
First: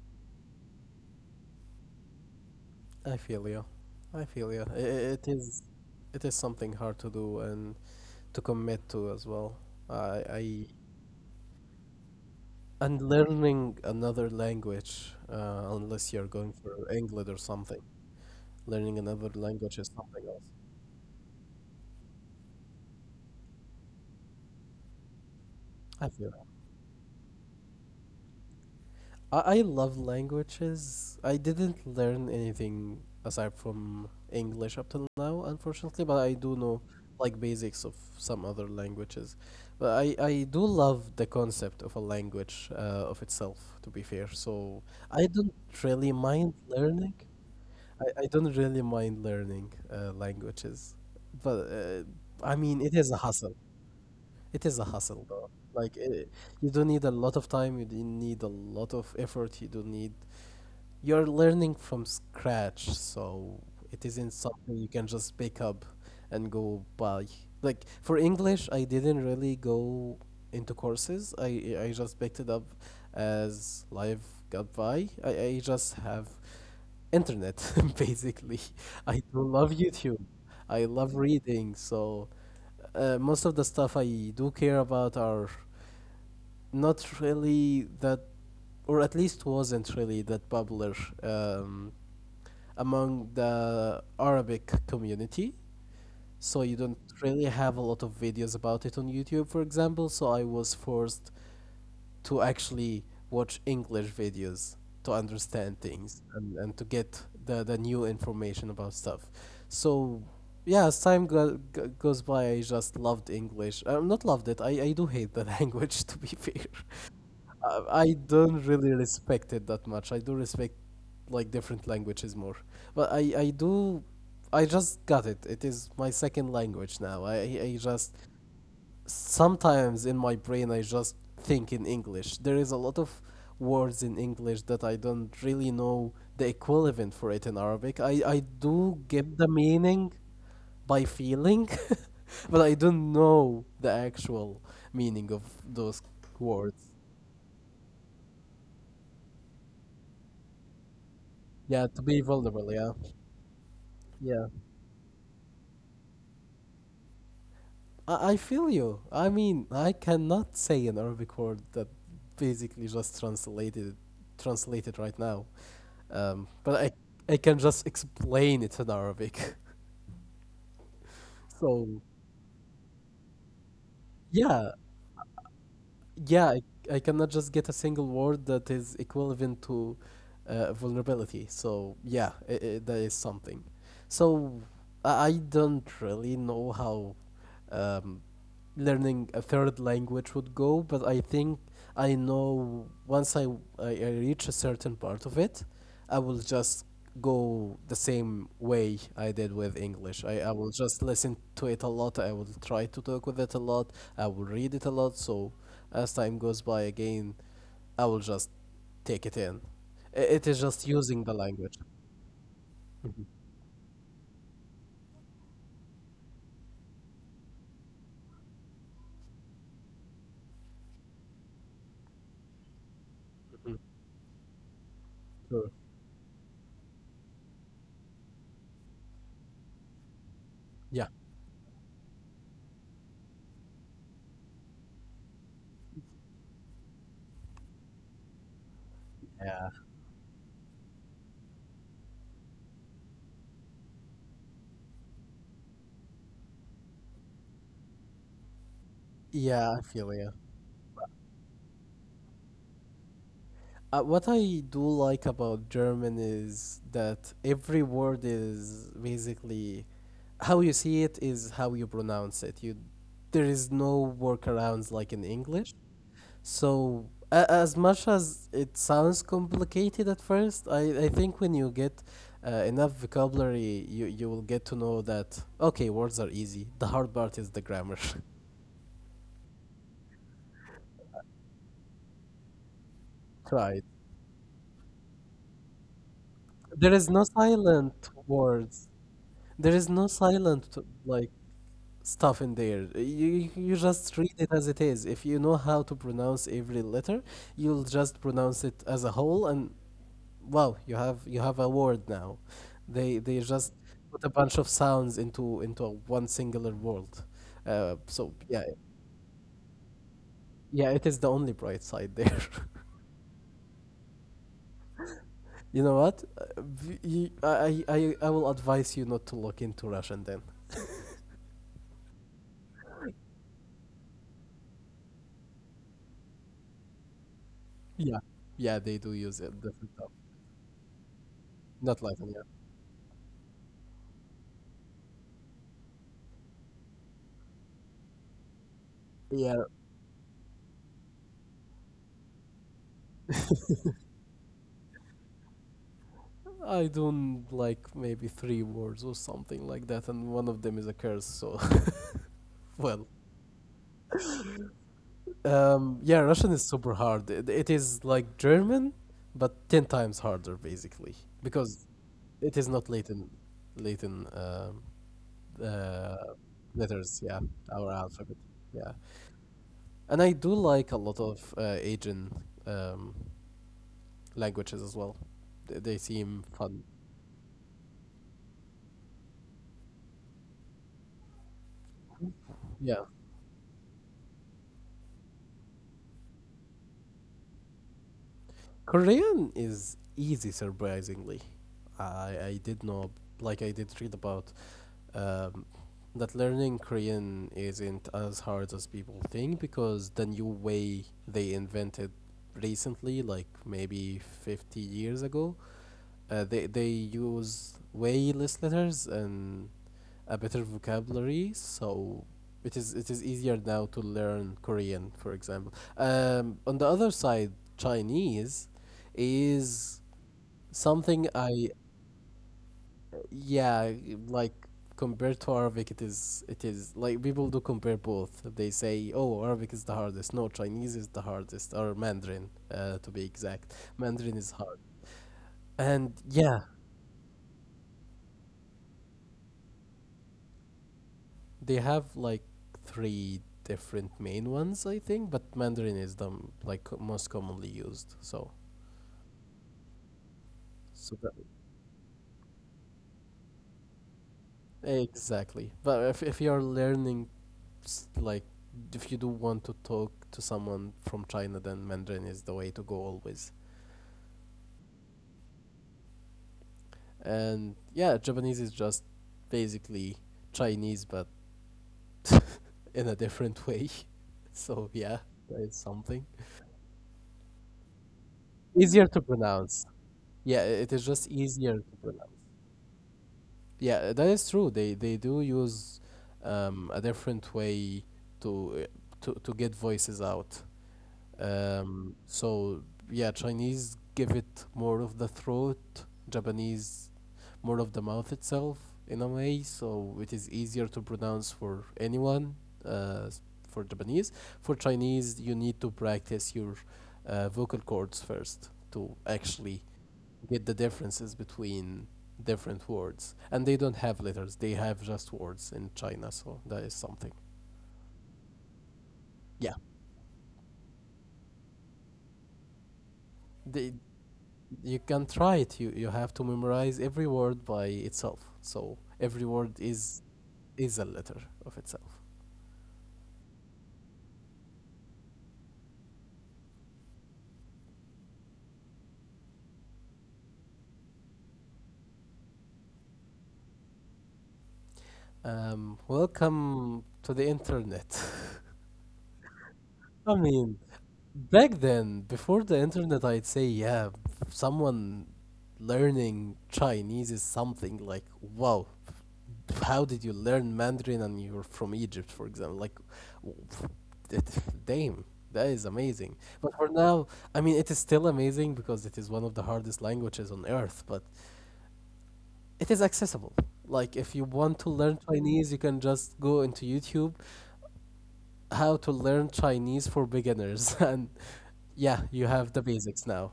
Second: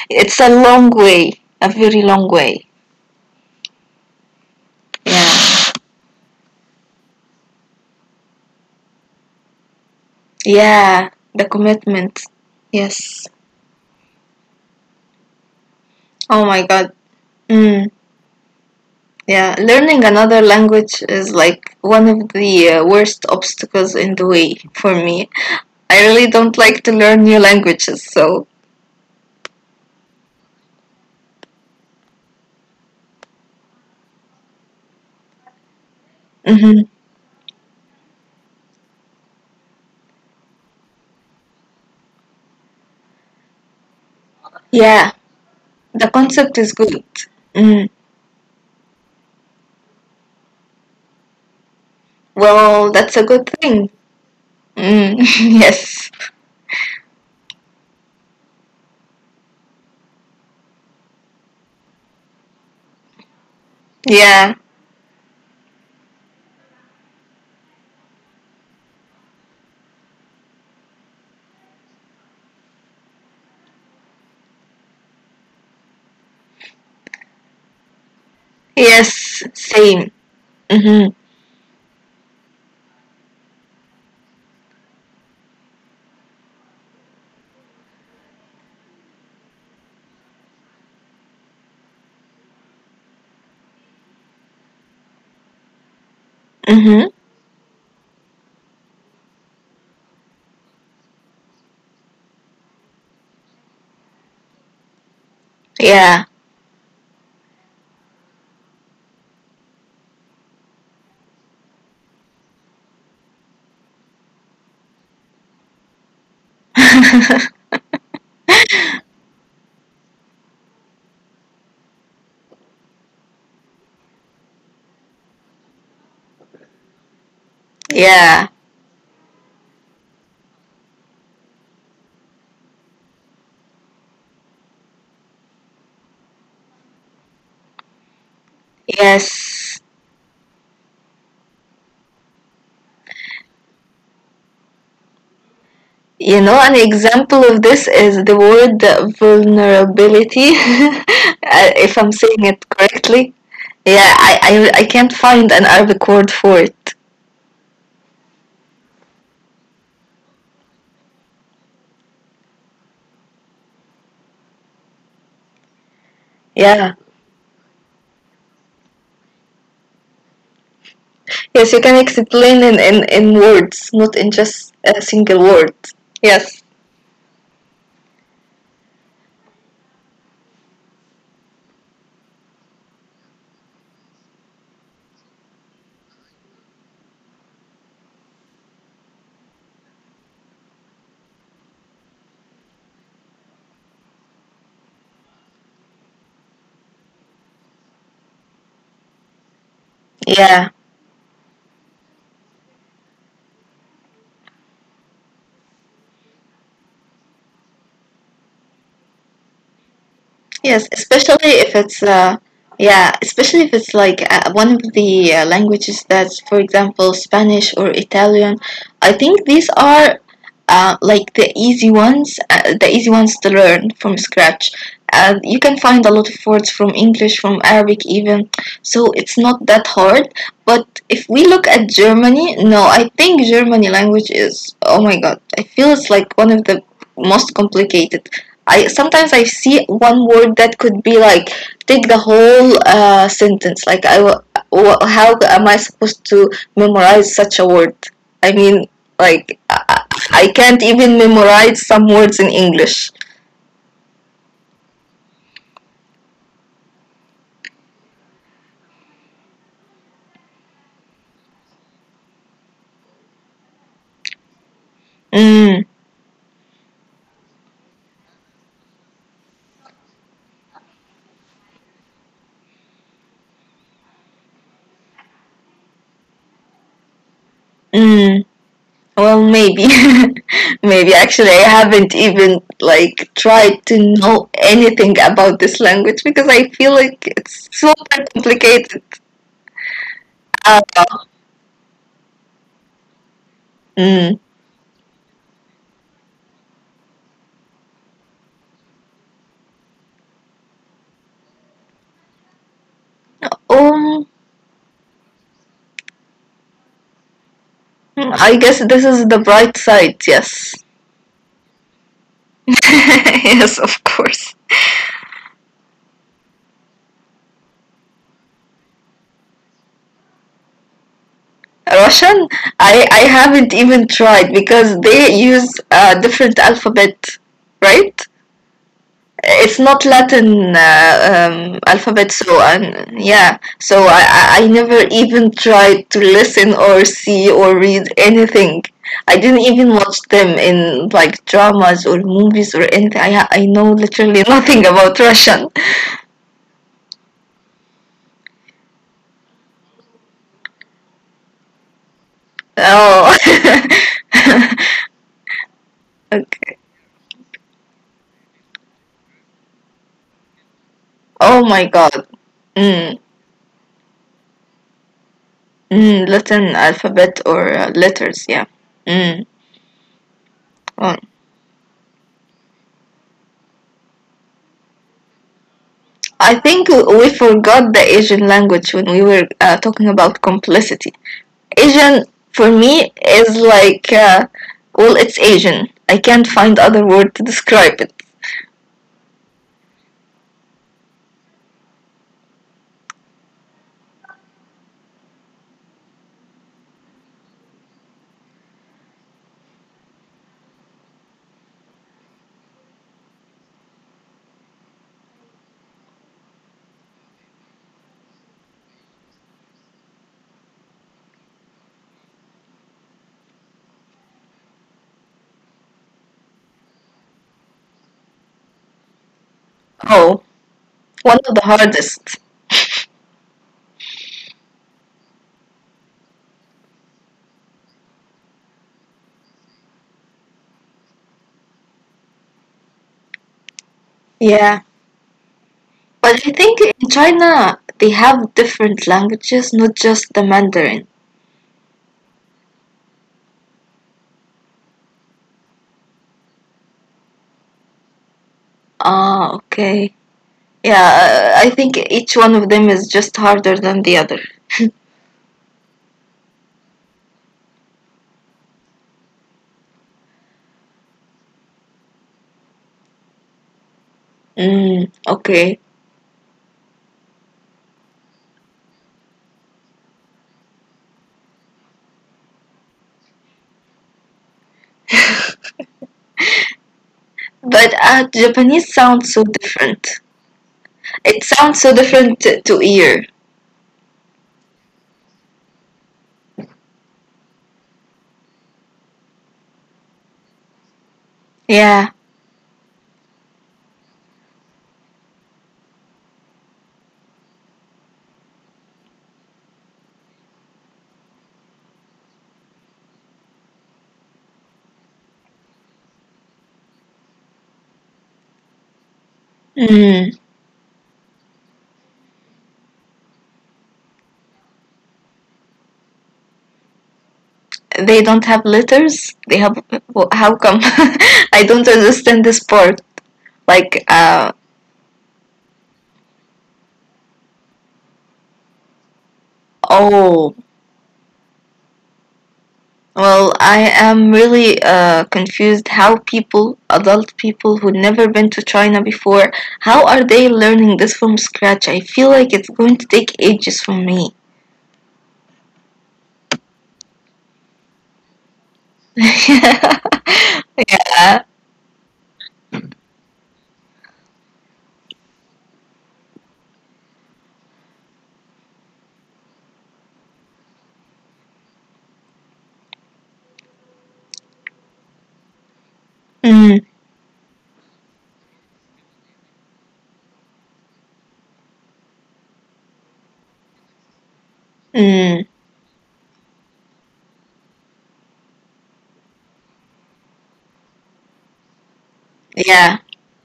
Speaker 2: it's a long way, a very long way.
Speaker 1: I feel you. I feel you. It is
Speaker 2: Yeah.
Speaker 1: it is something hard to do and to commit to as well. I
Speaker 2: Yeah. The commitment.
Speaker 1: and
Speaker 2: Yes.
Speaker 1: learning another language, unless you're
Speaker 2: Oh
Speaker 1: going
Speaker 2: my
Speaker 1: for
Speaker 2: God.
Speaker 1: English or something.
Speaker 2: Mm.
Speaker 1: Learning another
Speaker 2: Yeah,
Speaker 1: language is
Speaker 2: learning
Speaker 1: something
Speaker 2: another
Speaker 1: else.
Speaker 2: language is like one of the worst obstacles in the way for me.
Speaker 1: I
Speaker 2: I
Speaker 1: feel.
Speaker 2: really
Speaker 1: That.
Speaker 2: don't like to learn new languages, so
Speaker 1: I love languages. I didn't learn anything aside from English up till now, unfortunately, but I do know
Speaker 2: mhm.
Speaker 1: like basics of some other languages. But I do love the concept of a language of itself, to be fair. So I
Speaker 2: Yeah,
Speaker 1: don't really
Speaker 2: the
Speaker 1: mind
Speaker 2: concept is
Speaker 1: learning.
Speaker 2: good. Mm.
Speaker 1: I don't really mind learning languages, but I mean, it is
Speaker 2: Well,
Speaker 1: a
Speaker 2: that's a
Speaker 1: hustle.
Speaker 2: good thing.
Speaker 1: It is a hustle,
Speaker 2: Mm.
Speaker 1: though. Like, it,
Speaker 2: Yes,
Speaker 1: you do need a lot of time, you do need a lot of effort, you do need you're learning from scratch, so it isn't
Speaker 2: yeah,
Speaker 1: something you can just pick up and go buy. Like for English, I didn't really go into courses. I just picked it up as life got by. I just have internet basically. I do
Speaker 2: yes,
Speaker 1: love YouTube.
Speaker 2: same.
Speaker 1: I love
Speaker 2: Mm-hmm.
Speaker 1: reading, so most of the stuff I do care about are not really that, or at least wasn't really that popular um, among the Arabic community. So you don't
Speaker 2: Mm-hmm.
Speaker 1: really have a lot of videos about it on YouTube, for example. So I was forced to actually watch English videos to understand things
Speaker 2: Yeah,
Speaker 1: and to get the new information about stuff. So yeah, as time goes by, I just loved English. Not loved it. I do hate the language, to be fair. I don't really respect it that much. I do respect like different languages more, but I do I just got it. It is my second language now. I just
Speaker 2: yeah,
Speaker 1: sometimes in my brain I just think in English. There is a lot of words in English that I don't really know the equivalent for it in Arabic. I do get the
Speaker 2: yes.
Speaker 1: meaning by feeling, but I don't know the actual meaning of those
Speaker 2: You know, an
Speaker 1: words.
Speaker 2: example of this is the word vulnerability,
Speaker 1: Yeah, to
Speaker 2: if
Speaker 1: be
Speaker 2: I'm saying
Speaker 1: vulnerable,
Speaker 2: it
Speaker 1: yeah.
Speaker 2: correctly. Yeah,
Speaker 1: Yeah.
Speaker 2: I, I, I can't find an Arabic word for it.
Speaker 1: I feel you. I mean, I cannot say an Arabic word that basically just translated right now. But
Speaker 2: Yeah.
Speaker 1: I can just explain it in Arabic.
Speaker 2: Yes, you
Speaker 1: So,
Speaker 2: can explain in words, not in
Speaker 1: yeah,
Speaker 2: just a single word.
Speaker 1: yeah,
Speaker 2: Yes.
Speaker 1: I cannot just get a single word that is equivalent to vulnerability. So yeah, I that is something. So I don't really know how um, learning a third language would go, but I think I know once I reach a certain part of it, I will just go the same way I did with English. I will
Speaker 2: Yeah.
Speaker 1: just listen to it a lot. I will try to talk with it a lot. I will read it a lot. So as time goes by again, I will just take it in. It is just
Speaker 2: Yes,
Speaker 1: using the
Speaker 2: especially
Speaker 1: language.
Speaker 2: if it's yeah, especially if it's like one of the languages that's, for example, Spanish or Italian. I think these are like the easy ones to
Speaker 1: Mhm.
Speaker 2: learn from scratch.
Speaker 1: Sure.
Speaker 2: You can find a lot of words from English, from Arabic, even. So it's not that hard.
Speaker 1: Yeah.
Speaker 2: But if we look at Germany, no, I think Germany language is, oh my God, I feel it's like one of the most complicated I sometimes
Speaker 1: Yeah.
Speaker 2: I see one word that could be like take the whole sentence. Like I, how am I supposed to memorize such a word? I mean,
Speaker 1: Yeah, I
Speaker 2: like I,
Speaker 1: feel
Speaker 2: I
Speaker 1: you.
Speaker 2: I can't even memorize some words in English.
Speaker 1: What I do like about German is that every word is basically how you see it is how you pronounce it. You there is no workarounds like in English.
Speaker 2: Mm,
Speaker 1: So a as much as it sounds complicated at first, I think when you get enough vocabulary, you will get to know that okay, words are easy. The hard part is the grammar.
Speaker 2: mm. Well, maybe, maybe actually I haven't even like
Speaker 1: Right.
Speaker 2: tried to know anything about this language because I
Speaker 1: There
Speaker 2: feel
Speaker 1: is no
Speaker 2: like it's
Speaker 1: silent
Speaker 2: super
Speaker 1: words.
Speaker 2: complicated.
Speaker 1: There is no silent like
Speaker 2: Uh,
Speaker 1: stuff in there. You just read
Speaker 2: mm.
Speaker 1: it as it is. If you know how to pronounce every letter, you'll just pronounce it as a whole and wow, you have a word now. They just put a
Speaker 2: Um,
Speaker 1: bunch of sounds into a one singular word. So
Speaker 2: I
Speaker 1: yeah,
Speaker 2: guess this is the bright side, yes.
Speaker 1: yeah, it is the only bright side there.
Speaker 2: Yes, of course.
Speaker 1: you know what? V- you, I will advise you not to look into Russian then.
Speaker 2: Russian, I haven't even tried because they use a different alphabet,
Speaker 1: Yeah,
Speaker 2: right?
Speaker 1: yeah, they do use it. This
Speaker 2: It's
Speaker 1: is tough.
Speaker 2: not Latin
Speaker 1: Not Latin,
Speaker 2: alphabet,
Speaker 1: yeah.
Speaker 2: so yeah. So I never even tried to listen or see or read anything. I
Speaker 1: Yeah,
Speaker 2: didn't even watch them in like dramas or movies or anything. I know literally nothing about Russian.
Speaker 1: I don't like maybe three words or something like that, and one of them is a curse. So, well,
Speaker 2: Oh.
Speaker 1: yeah, Russian is
Speaker 2: Okay.
Speaker 1: super hard. It is like German, but ten times harder basically
Speaker 2: Oh
Speaker 1: because
Speaker 2: my God.
Speaker 1: it is not
Speaker 2: Mm.
Speaker 1: Latin, Latin um, uh,
Speaker 2: Mm. Latin
Speaker 1: letters. Yeah,
Speaker 2: alphabet or
Speaker 1: our alphabet.
Speaker 2: letters, yeah.
Speaker 1: Yeah,
Speaker 2: Mm.
Speaker 1: and I do like a lot
Speaker 2: Oh.
Speaker 1: of Asian um, languages as well. They seem
Speaker 2: I
Speaker 1: fun.
Speaker 2: think we forgot the Asian language when we were talking about complicity. Asian for
Speaker 1: Yeah.
Speaker 2: me is like, well, it's Asian. I can't find other word to describe it.
Speaker 1: Korean is easy, surprisingly. I did know, like, I did read about um, that learning Korean isn't as hard as people think because the new way they invented recently, like maybe 50 years ago, they use way less letters and a better vocabulary, so it is easier now to learn Korean, for example. On the other side, Chinese is
Speaker 2: Oh,
Speaker 1: something
Speaker 2: one of the
Speaker 1: I,
Speaker 2: hardest.
Speaker 1: yeah, like compared to Arabic, it is like people do compare both. They say, oh, Arabic is the hardest. No, Chinese is the hardest, or Mandarin, to be exact. Mandarin is hard,
Speaker 2: Yeah.
Speaker 1: and
Speaker 2: But I
Speaker 1: yeah.
Speaker 2: think in China they have different languages, not just the Mandarin.
Speaker 1: They have like three different main ones, I think, but Mandarin is the like most commonly used. So
Speaker 2: Ah, okay. Yeah,
Speaker 1: That,
Speaker 2: I think each one of them is just harder than the other.
Speaker 1: exactly. But if you're learning, like if you do want to talk to someone from China, then Mandarin is the way to go always.
Speaker 2: Mm, okay.
Speaker 1: And yeah, Japanese is just basically Chinese, but in a different way. So yeah, that is something
Speaker 2: But Japanese
Speaker 1: easier to
Speaker 2: sounds so
Speaker 1: pronounce.
Speaker 2: different.
Speaker 1: Yeah, it is just
Speaker 2: It
Speaker 1: easier
Speaker 2: sounds
Speaker 1: to
Speaker 2: so
Speaker 1: pronounce.
Speaker 2: different to ear.
Speaker 1: Yeah, that is true. They do use a different way to to get voices out.
Speaker 2: Yeah.
Speaker 1: So yeah, Chinese give it more of the throat, Japanese more of the mouth itself in a way, so it is easier to pronounce for anyone. Uh, s- for Japanese, for Chinese, you need to practice your vocal cords first to actually
Speaker 2: Mm.
Speaker 1: get the differences between different words. And they don't have letters; they have just words in China. So that is something.
Speaker 2: They don't have letters. They
Speaker 1: Yeah,
Speaker 2: have. Well, how come? I don't understand this part.
Speaker 1: they
Speaker 2: Like,
Speaker 1: you can try it. You have to memorize every word by itself. So every word is
Speaker 2: oh,
Speaker 1: is a letter of itself.
Speaker 2: well, I am really confused how people, adult people who never been to China before, how are they learning this from scratch? I feel like it's going to take ages for me.
Speaker 1: Welcome to the internet.
Speaker 2: Yeah.
Speaker 1: I mean, back then, before the internet, I'd say, yeah, someone learning Chinese is something like, wow, how did you learn Mandarin and you're from Egypt, for example? Like, w- it, damn, that is amazing. But
Speaker 2: Mm,
Speaker 1: for now, I mean, it is still amazing because it is one of the hardest languages on earth, but it is accessible. Like, if you want to learn
Speaker 2: mm,
Speaker 1: Chinese, you can just go into YouTube, how to learn Chinese for beginners, and yeah, you have the
Speaker 2: yeah.
Speaker 1: basics now.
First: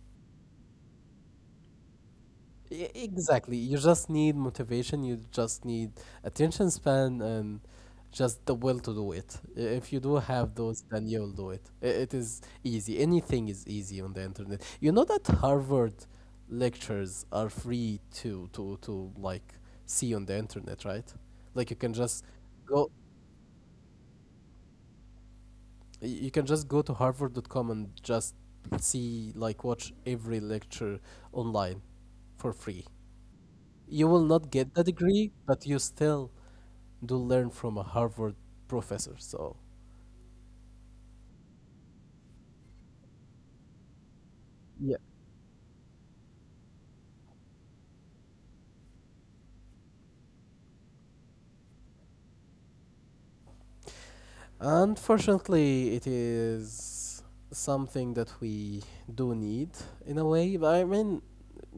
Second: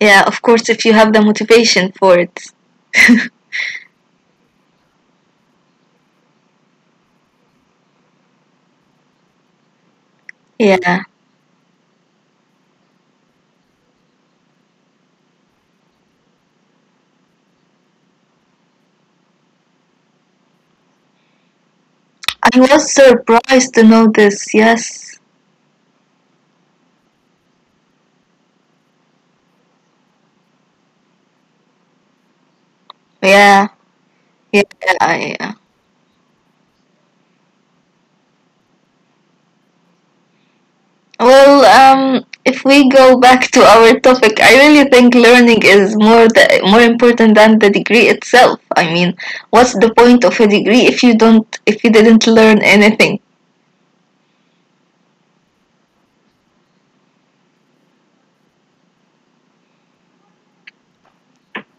Speaker 2: Yeah, of course, if you have the motivation for it.
Speaker 1: E- Exactly. You just need motivation, you just need attention span and just the will to do it. If you do have those,
Speaker 2: Yeah.
Speaker 1: then you'll do it. It is easy. Anything is easy on the internet. You know that Harvard lectures are free to like see on the internet, right? Like you can just
Speaker 2: I was
Speaker 1: go
Speaker 2: surprised to know this. Yes.
Speaker 1: go to Harvard.com and just see like watch every lecture online for free.
Speaker 2: Yeah.
Speaker 1: You will not
Speaker 2: Yeah.
Speaker 1: get the
Speaker 2: Yeah.
Speaker 1: degree,
Speaker 2: Yeah.
Speaker 1: but you still do learn from a Harvard professor. So,
Speaker 2: Well, if we go back to our topic, I really
Speaker 1: yeah.
Speaker 2: think learning is more the, more important than the degree itself. I mean, what's the point of a degree if you don't if you didn't learn anything?
Speaker 1: Unfortunately, it is something that we do need in a way. But I mean,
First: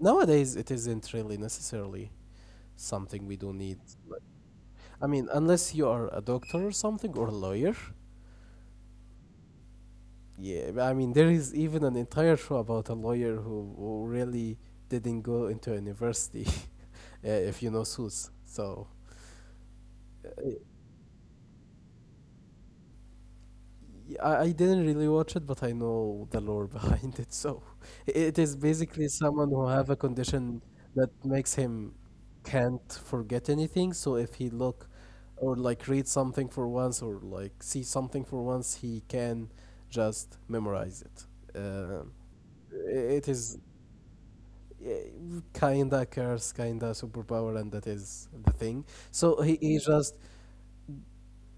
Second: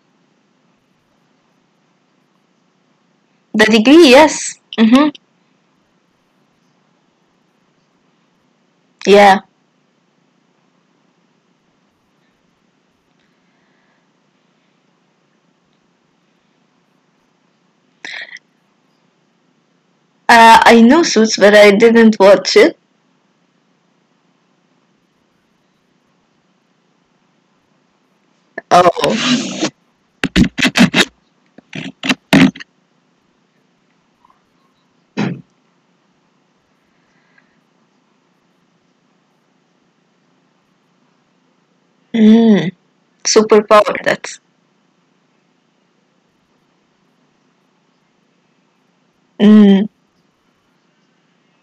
Speaker 1: nowadays it isn't really necessarily something we do
Speaker 2: The
Speaker 1: need.
Speaker 2: degree,
Speaker 1: Like,
Speaker 2: yes.
Speaker 1: I
Speaker 2: Mm-hmm.
Speaker 1: mean, unless you are a doctor or something or a lawyer.
Speaker 2: Yeah.
Speaker 1: Yeah, but I mean, there is even an entire show about a lawyer who really didn't go into university, if you know Suits. So, uh,
Speaker 2: I know Suits, but I didn't watch it.
Speaker 1: I didn't really watch it, but I know the lore behind it. So it is basically someone
Speaker 2: Oh.
Speaker 1: who have a condition that makes him can't forget anything. So if he look or like read something for once or like see something for once, he can just memorize it. Um
Speaker 2: Mm.
Speaker 1: it is
Speaker 2: Superpower. That's.
Speaker 1: eh, kinda curse, kinda superpower, and that is the thing. So he
Speaker 2: Mm.
Speaker 1: just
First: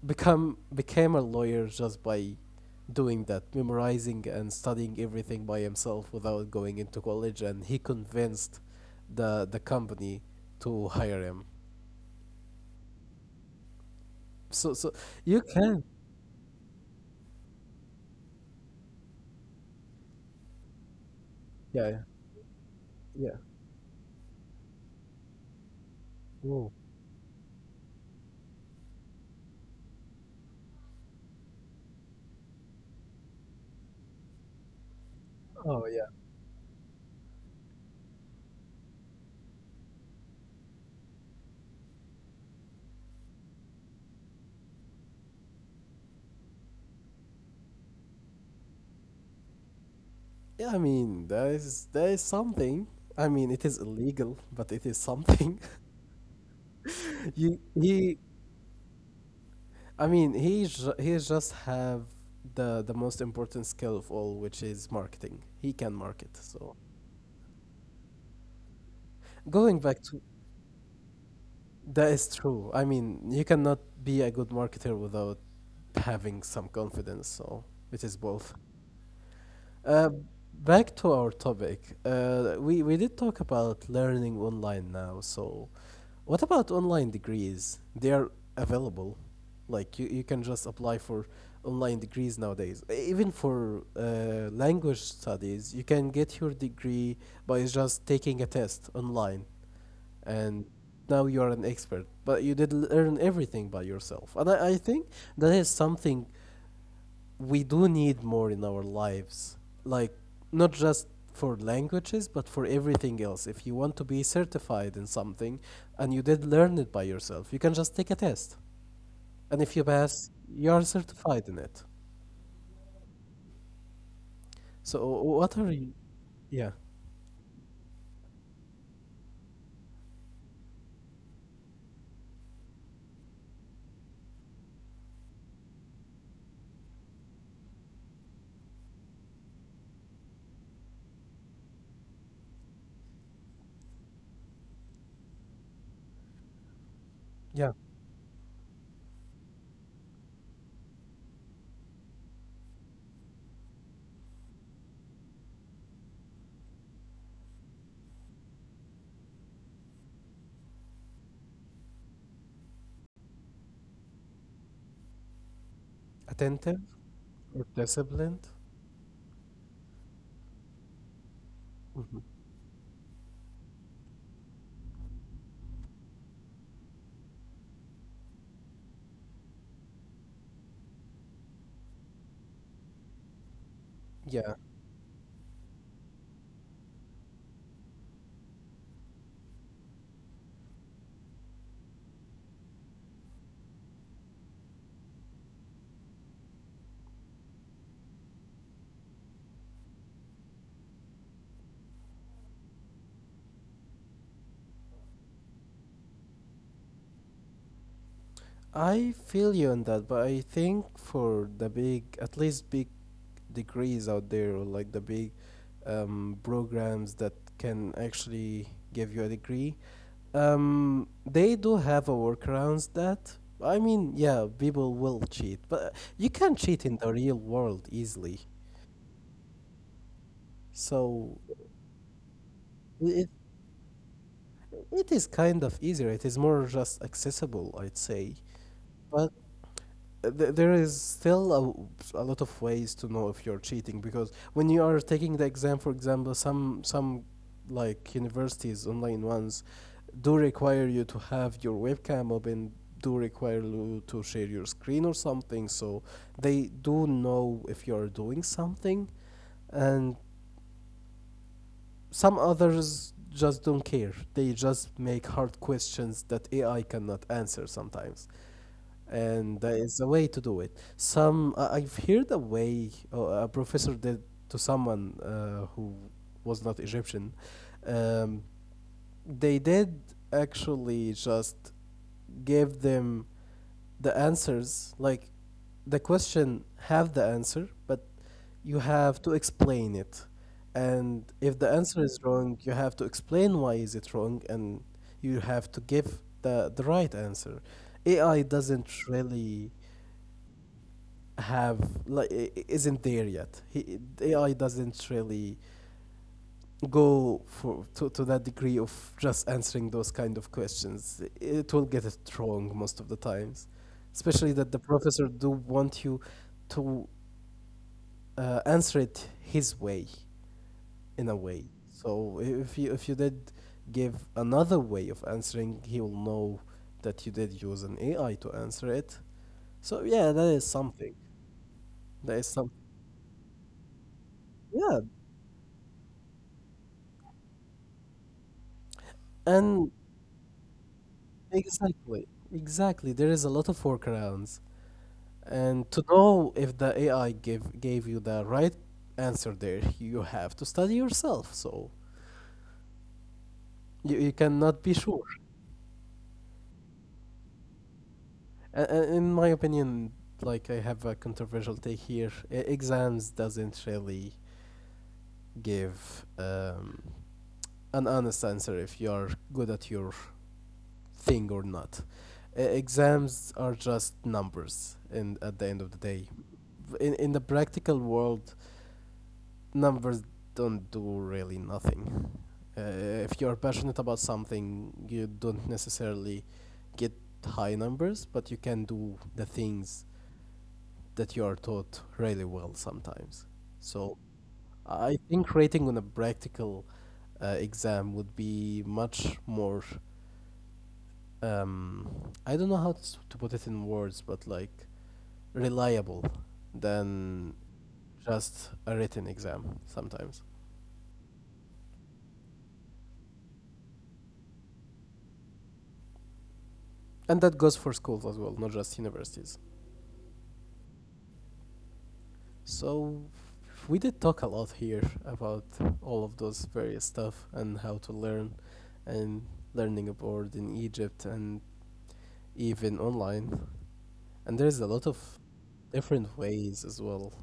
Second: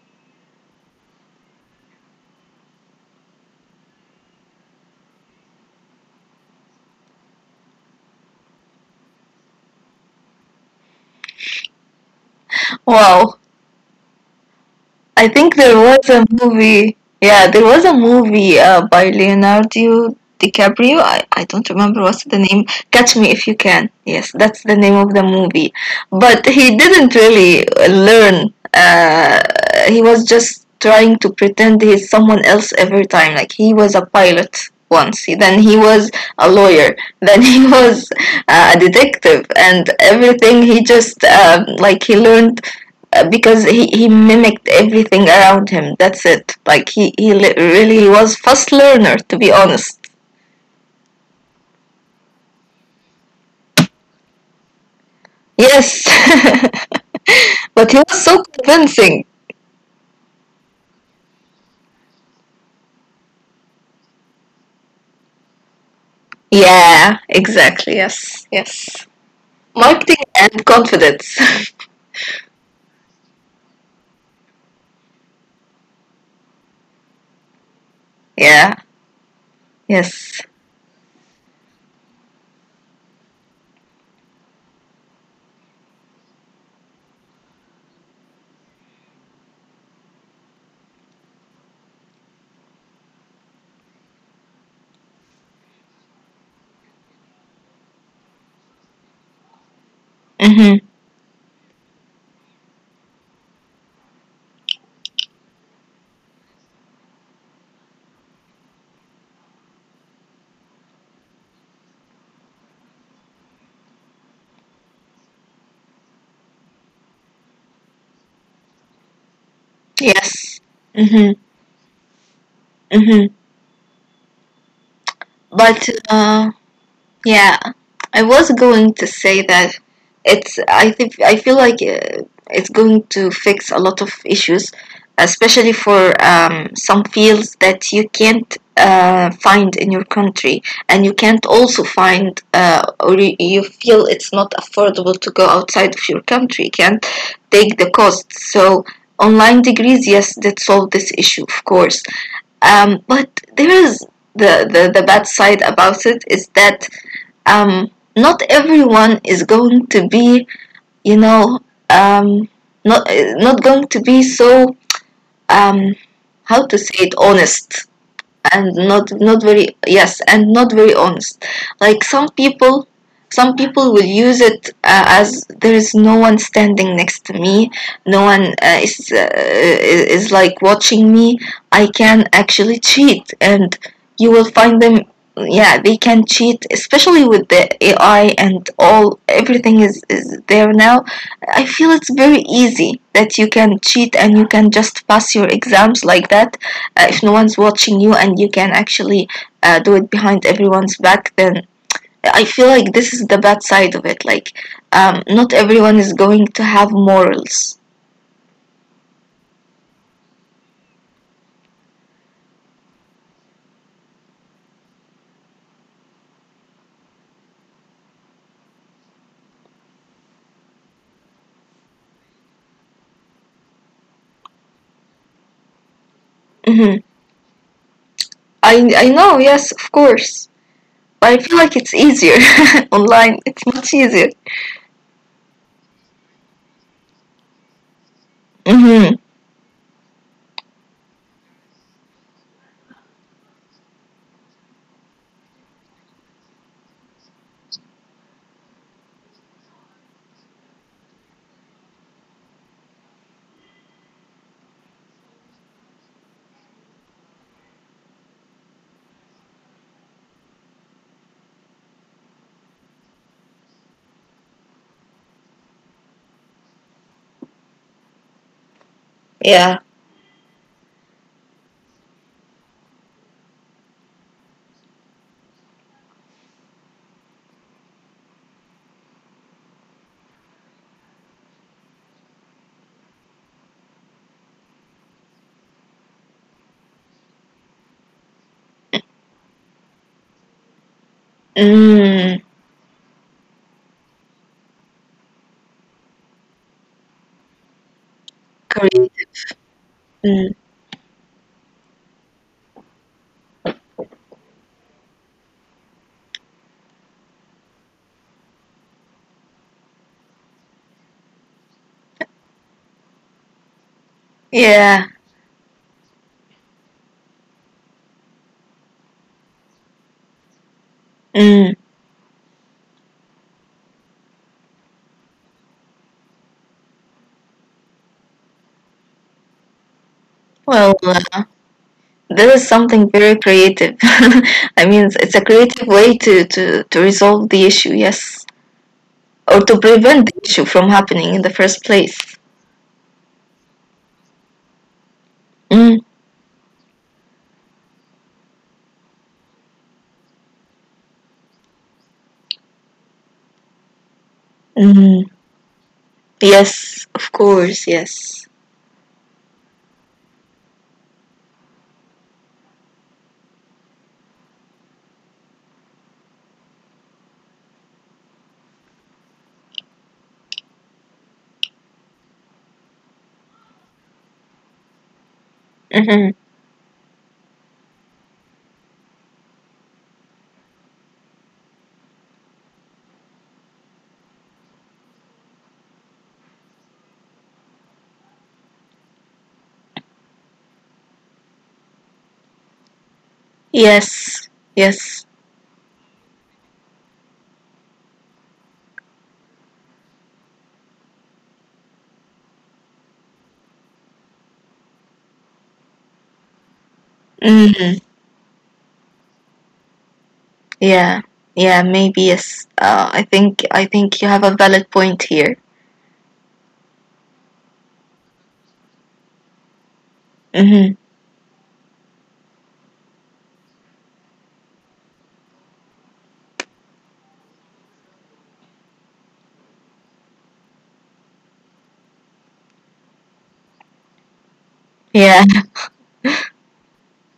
Speaker 1: become became a lawyer just by doing that, memorizing and studying everything by himself without going into college, and he convinced the company to hire him.
Speaker 2: Wow.
Speaker 1: So
Speaker 2: I
Speaker 1: you
Speaker 2: think there
Speaker 1: can.
Speaker 2: was a movie. Yeah, there was a movie by Leonardo DiCaprio. I don't
Speaker 1: Yeah, yeah,
Speaker 2: remember what's the name. Catch Me
Speaker 1: yeah.
Speaker 2: If You Can. Yes, that's the name of the movie. But
Speaker 1: Whoa.
Speaker 2: he didn't really learn. He was just trying to pretend he's someone else every time. Like he was a pilot once, then he
Speaker 1: Oh, yeah,
Speaker 2: was a lawyer, then he was a detective, and everything he just like he learned because he mimicked everything around him. That's it. Like he really was fast learner to be honest.
Speaker 1: yeah. I mean that is something. I mean it is illegal, but it is something.
Speaker 2: Yes,
Speaker 1: you
Speaker 2: but he
Speaker 1: he
Speaker 2: was so convincing.
Speaker 1: I mean he just have the most important skill of all, which is marketing. He can market so.
Speaker 2: Yeah, exactly. Yes, yes.
Speaker 1: Going back
Speaker 2: Marketing
Speaker 1: to
Speaker 2: and confidence.
Speaker 1: That is true. I mean, you cannot be a good marketer without having some confidence, so it is both.
Speaker 2: Yeah.
Speaker 1: Uh,
Speaker 2: Yes.
Speaker 1: Back to our topic. We did talk about learning online now. So, what about online degrees? They are available. Like you can just apply for online degrees nowadays. Even for language studies, you can get your degree by just taking a test online, and
Speaker 2: Mhm.
Speaker 1: now you are an expert, but you did learn everything by yourself. And I think that is something we do need more in our lives, like not just for languages but for everything else. If you want to be certified in something and you did learn it by yourself, you can just take a test, and if you pass,
Speaker 2: Yes.
Speaker 1: you are
Speaker 2: Mhm.
Speaker 1: certified in it.
Speaker 2: Mhm.
Speaker 1: So what are
Speaker 2: But
Speaker 1: you? Yeah,
Speaker 2: yeah, I was going to say that it's. I think I feel like it's going to fix a lot of issues, especially for some fields that you can't find in your country, and you can't also find, or you feel it's not affordable to go outside of your country. You can't
Speaker 1: yeah.
Speaker 2: take the cost. So online degrees, yes, that solve this issue, of course. But there is the bad side about it is that not everyone is going to be you know um not going to be so um how to
Speaker 1: Attentive
Speaker 2: say it
Speaker 1: or
Speaker 2: honest
Speaker 1: disciplined.
Speaker 2: and not very honest like
Speaker 1: Hmm.
Speaker 2: some people will use it as there is no one standing next to me no one is like watching me I can actually cheat and you will
Speaker 1: Yeah,
Speaker 2: find them yeah they can cheat especially with the AI and all everything is there now I feel it's very easy that you can cheat and you can just pass your exams like that, if no one's watching you and you can actually do it behind everyone's back then I feel like this is the bad side of it like not everyone is going to have morals.
Speaker 1: I feel you on that, but I think for the big, at least big degrees out there, or like the big programs that can actually give you a degree, they do have a workarounds that. I mean, yeah, people will cheat, but you can cheat in
Speaker 2: Hmm.
Speaker 1: the real world easily.
Speaker 2: I know yes of course but
Speaker 1: So
Speaker 2: I feel like it's easier
Speaker 1: it
Speaker 2: online it's much easier.
Speaker 1: it is kind of easier. It is more just accessible, I'd say.
Speaker 2: Hmm
Speaker 1: But there is still a lot of ways to know if you're cheating, because when you are taking the exam, for example, some like universities, online ones, do require you to have your webcam open, do require you to share your screen or something, so they do know if you are doing something. And some others just don't care; they just make hard questions that AI cannot answer sometimes. And there
Speaker 2: yeah
Speaker 1: is a way to do it. Some I've heard a way, a professor did to someone, who was not Egyptian. Um, they did actually just give them the answers, like the question have the answer, but you have to explain it. And if the answer is
Speaker 2: mm,
Speaker 1: wrong, you have to explain why is it wrong, and you have to give the right answer. AI doesn't
Speaker 2: creative.
Speaker 1: really
Speaker 2: Mm,
Speaker 1: have like I- isn't there yet. The AI doesn't really go for to that degree of just answering those kind of questions. It will get it wrong most of the times, especially that the
Speaker 2: yeah
Speaker 1: professor do want you to answer it his way, in a way.
Speaker 2: mm.
Speaker 1: So if you did give another way of answering, he will know that you did use an AI to answer it. So yeah, that is
Speaker 2: Well,
Speaker 1: something. That is
Speaker 2: this is
Speaker 1: something.
Speaker 2: something very creative I
Speaker 1: Yeah,
Speaker 2: mean it's a creative way to, to resolve the issue yes or to
Speaker 1: and
Speaker 2: prevent the issue from happening in the first place.
Speaker 1: Exactly, exactly. There is a lot of workarounds, and to
Speaker 2: Mm.
Speaker 1: know if the AI gave you the right answer there, you have to study yourself. So you cannot be sure.
Speaker 2: Mm. Yes, of course, yes.
Speaker 1: In my opinion, like I have a controversial take here, exams doesn't really give an honest answer if you are good at your thing or not. Exams are just numbers, and at the end of the day,
Speaker 2: Hmm.
Speaker 1: in the practical world, numbers don't do really nothing. If you're passionate about something, you don't necessarily get high numbers, but you can do the things that you are taught really well sometimes. So
Speaker 2: Yes,
Speaker 1: I
Speaker 2: yes.
Speaker 1: think rating on a practical exam would be much more. Um, I don't know how to put it in words, but like reliable than
Speaker 2: Hmm.
Speaker 1: just a written exam sometimes.
Speaker 2: Yeah, yeah, maybe yes. I think you have a valid point here.
Speaker 1: And that goes for schools as well, not just universities.
Speaker 2: Hmm.
Speaker 1: So we did talk a lot here about all of those various stuff and how to learn and learning abroad in Egypt and even online. And there's a lot of
Speaker 2: Yeah,
Speaker 1: different ways as well.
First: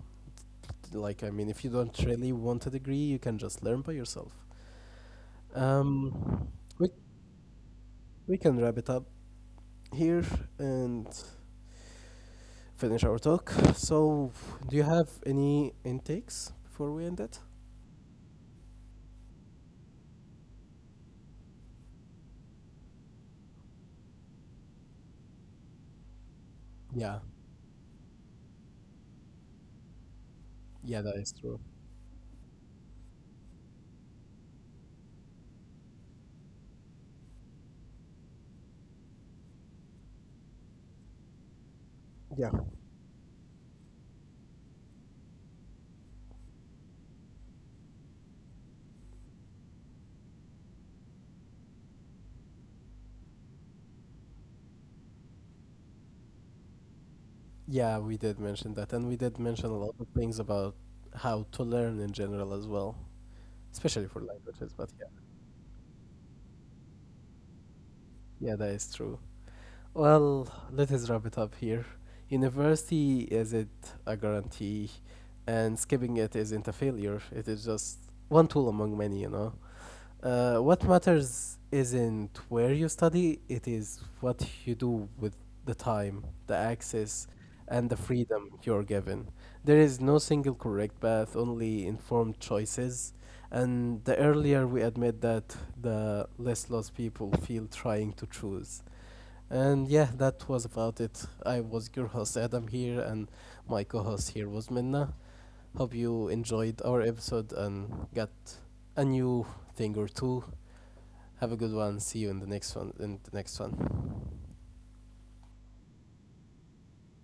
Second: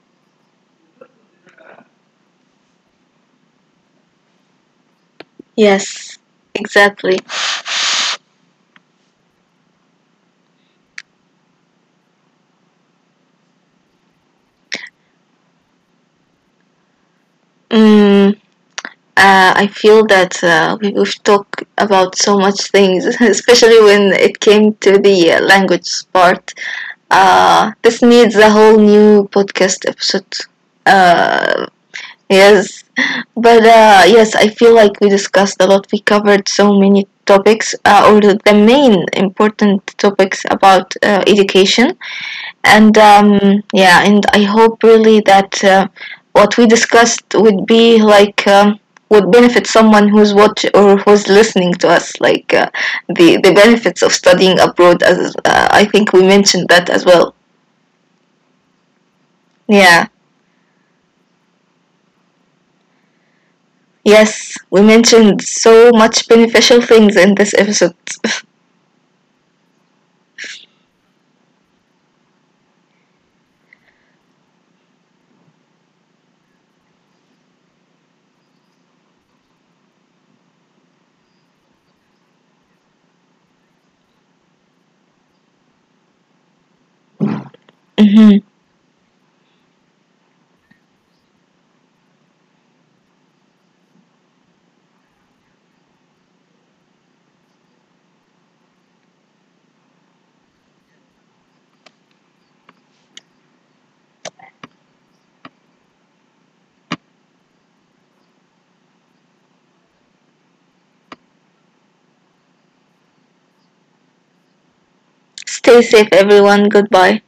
Speaker 1: Like I mean, if you don't really want a degree, you can just learn by yourself.
Speaker 2: yes,
Speaker 1: Um, we
Speaker 2: exactly.
Speaker 1: we can wrap it up here and finish our talk. So, do you have any intakes before we end it?
Speaker 2: Mm. I feel that we've talked about so much things, especially when it came to the language part.
Speaker 1: Yeah,
Speaker 2: This needs a whole new podcast episode.
Speaker 1: yeah, that is true.
Speaker 2: Uh, yes, but yes, I feel like we discussed a lot. We covered so many topics, or the main important topics about education.
Speaker 1: Yeah.
Speaker 2: And yeah, and I hope really that what we discussed would be like. Would benefit someone who's watch or who's listening to us like the benefits of studying abroad as I think we mentioned that as well.
Speaker 1: Yeah, we did mention that, and we did mention a lot
Speaker 2: Yeah.
Speaker 1: of things about how to learn in general as well, especially for
Speaker 2: Yes,
Speaker 1: languages.
Speaker 2: we
Speaker 1: But yeah,
Speaker 2: mentioned so much beneficial things in this episode.
Speaker 1: yeah, that is true. Well, let us wrap it up here. University isn't a guarantee, and skipping it isn't a failure. It is just one tool among many. What matters isn't where you study, it is what you do with the time, the access, and the
Speaker 2: Hmm.
Speaker 1: freedom you're given. There is no single correct path, only informed choices. And the earlier we admit that, the less lost people feel trying to choose. And yeah, that was about it. I was your host Adam here, and my co host here was Minna. Hope you enjoyed our episode and got a new thing or two have a good one. See you in the next one. In the next one.
Speaker 2: Stay safe, everyone. Goodbye.